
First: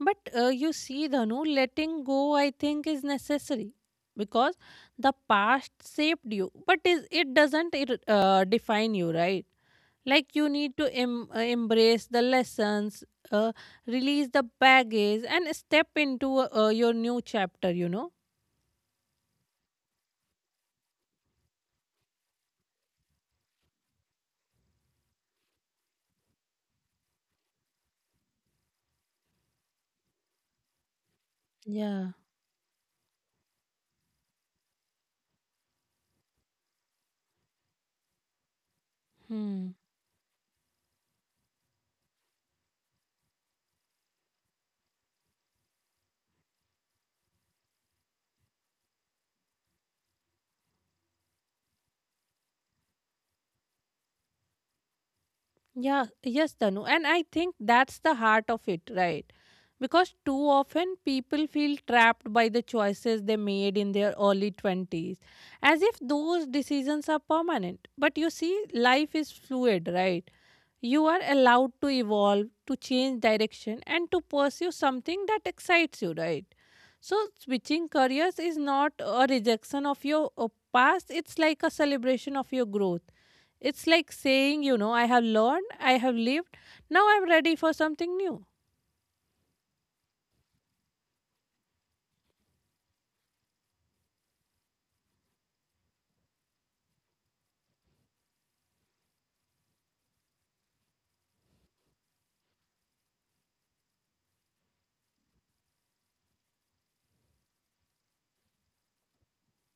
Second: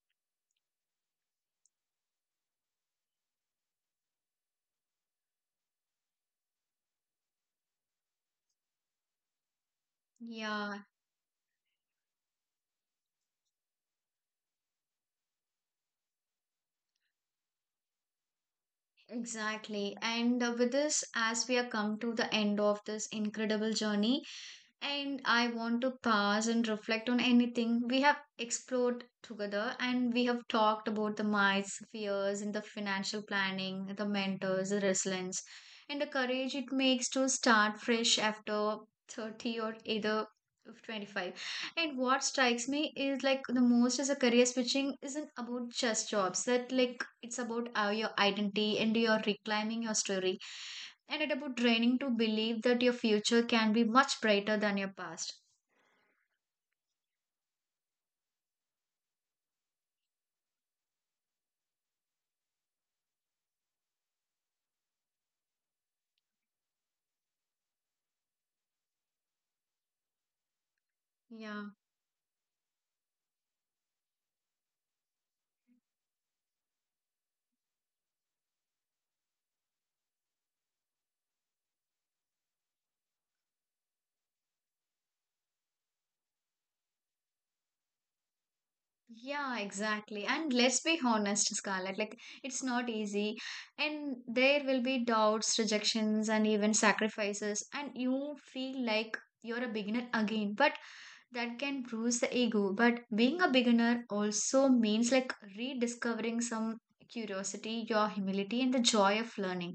Speaker 2: But you see, Dhanu, letting go, I think, is necessary because the past shaped you, but it doesn't define you, right? Like you need
Speaker 1: Yeah,
Speaker 2: to embrace the lessons, uh, release the baggage, and step into your new chapter, you know?
Speaker 1: exactly. And with this, as we are come to the end of this incredible journey, and I want to pause and reflect on anything we have explored together, and we have talked about the myths,
Speaker 2: Yeah.
Speaker 1: fears, and the financial planning, the mentors, the resilience, and the courage it makes to start fresh after 30
Speaker 2: Hmm.
Speaker 1: or either of 25. And what strikes me is like the most is a career switching isn't about just jobs. That like it's about your identity and your reclaiming your story, and it about training to believe that your future can be much brighter than your past.
Speaker 2: Yeah, yes, Tanu. And I think that's the heart of it, right? Because too often people feel trapped by the choices they made in their early 20s, as if those decisions are permanent. But you see, life is fluid, right? You are
Speaker 1: Yeah,
Speaker 2: allowed to evolve, to change direction, and to pursue something that excites you, right? So, switching careers is not a rejection of your past, it's like a celebration of your growth. It's like saying, you know, I have learned, I have lived, now I'm ready for something new.
Speaker 1: yeah, exactly. And let's be honest, Scarlett. Like it's not easy, and there will be doubts, rejections, and even sacrifices. And you feel like you're a beginner again, but that can bruise the ego but being a beginner also means like rediscovering some curiosity your humility and the joy of learning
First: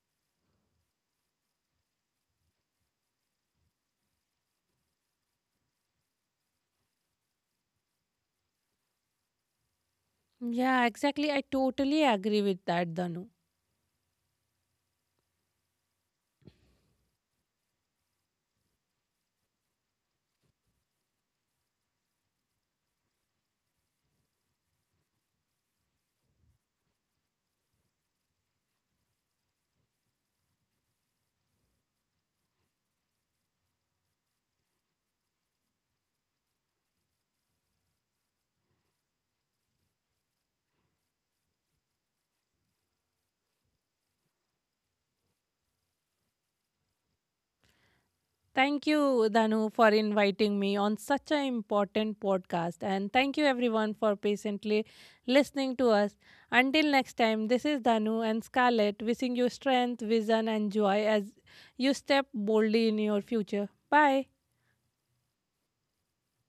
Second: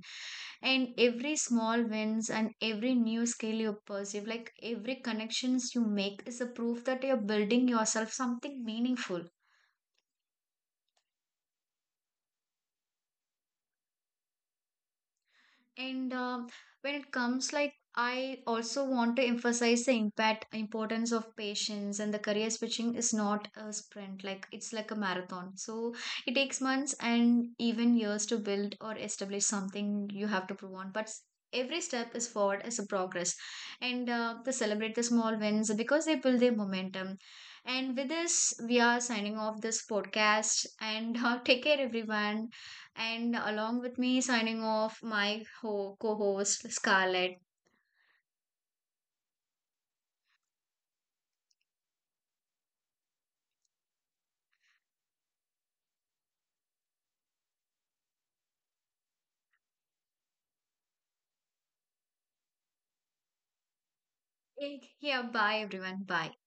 Speaker 1: and every small wins and every new skill you perceive like every connections you make is a proof that you're building yourself something meaningful.
Speaker 2: Yeah, exactly. I totally agree with that, Danu.
Speaker 1: And When it comes, like, I also want to emphasize the impact importance of patience and the career switching is not a sprint, like it's like a marathon. So it takes months and even years to build or establish something you have to prove on. Every step is forward as a progress, and to celebrate the small wins because they build their momentum. And with this, we are signing off this podcast. And take care, everyone. And along with me, signing off, my co host, Scarlett.
Speaker 2: Thank you, Danu, for inviting me on such an important podcast. And thank you, everyone, for patiently listening to us. Until next time, this is Danu and Scarlett wishing you strength, vision, and joy as you step boldly in your future. Bye.
Speaker 1: Yeah, bye everyone. Bye.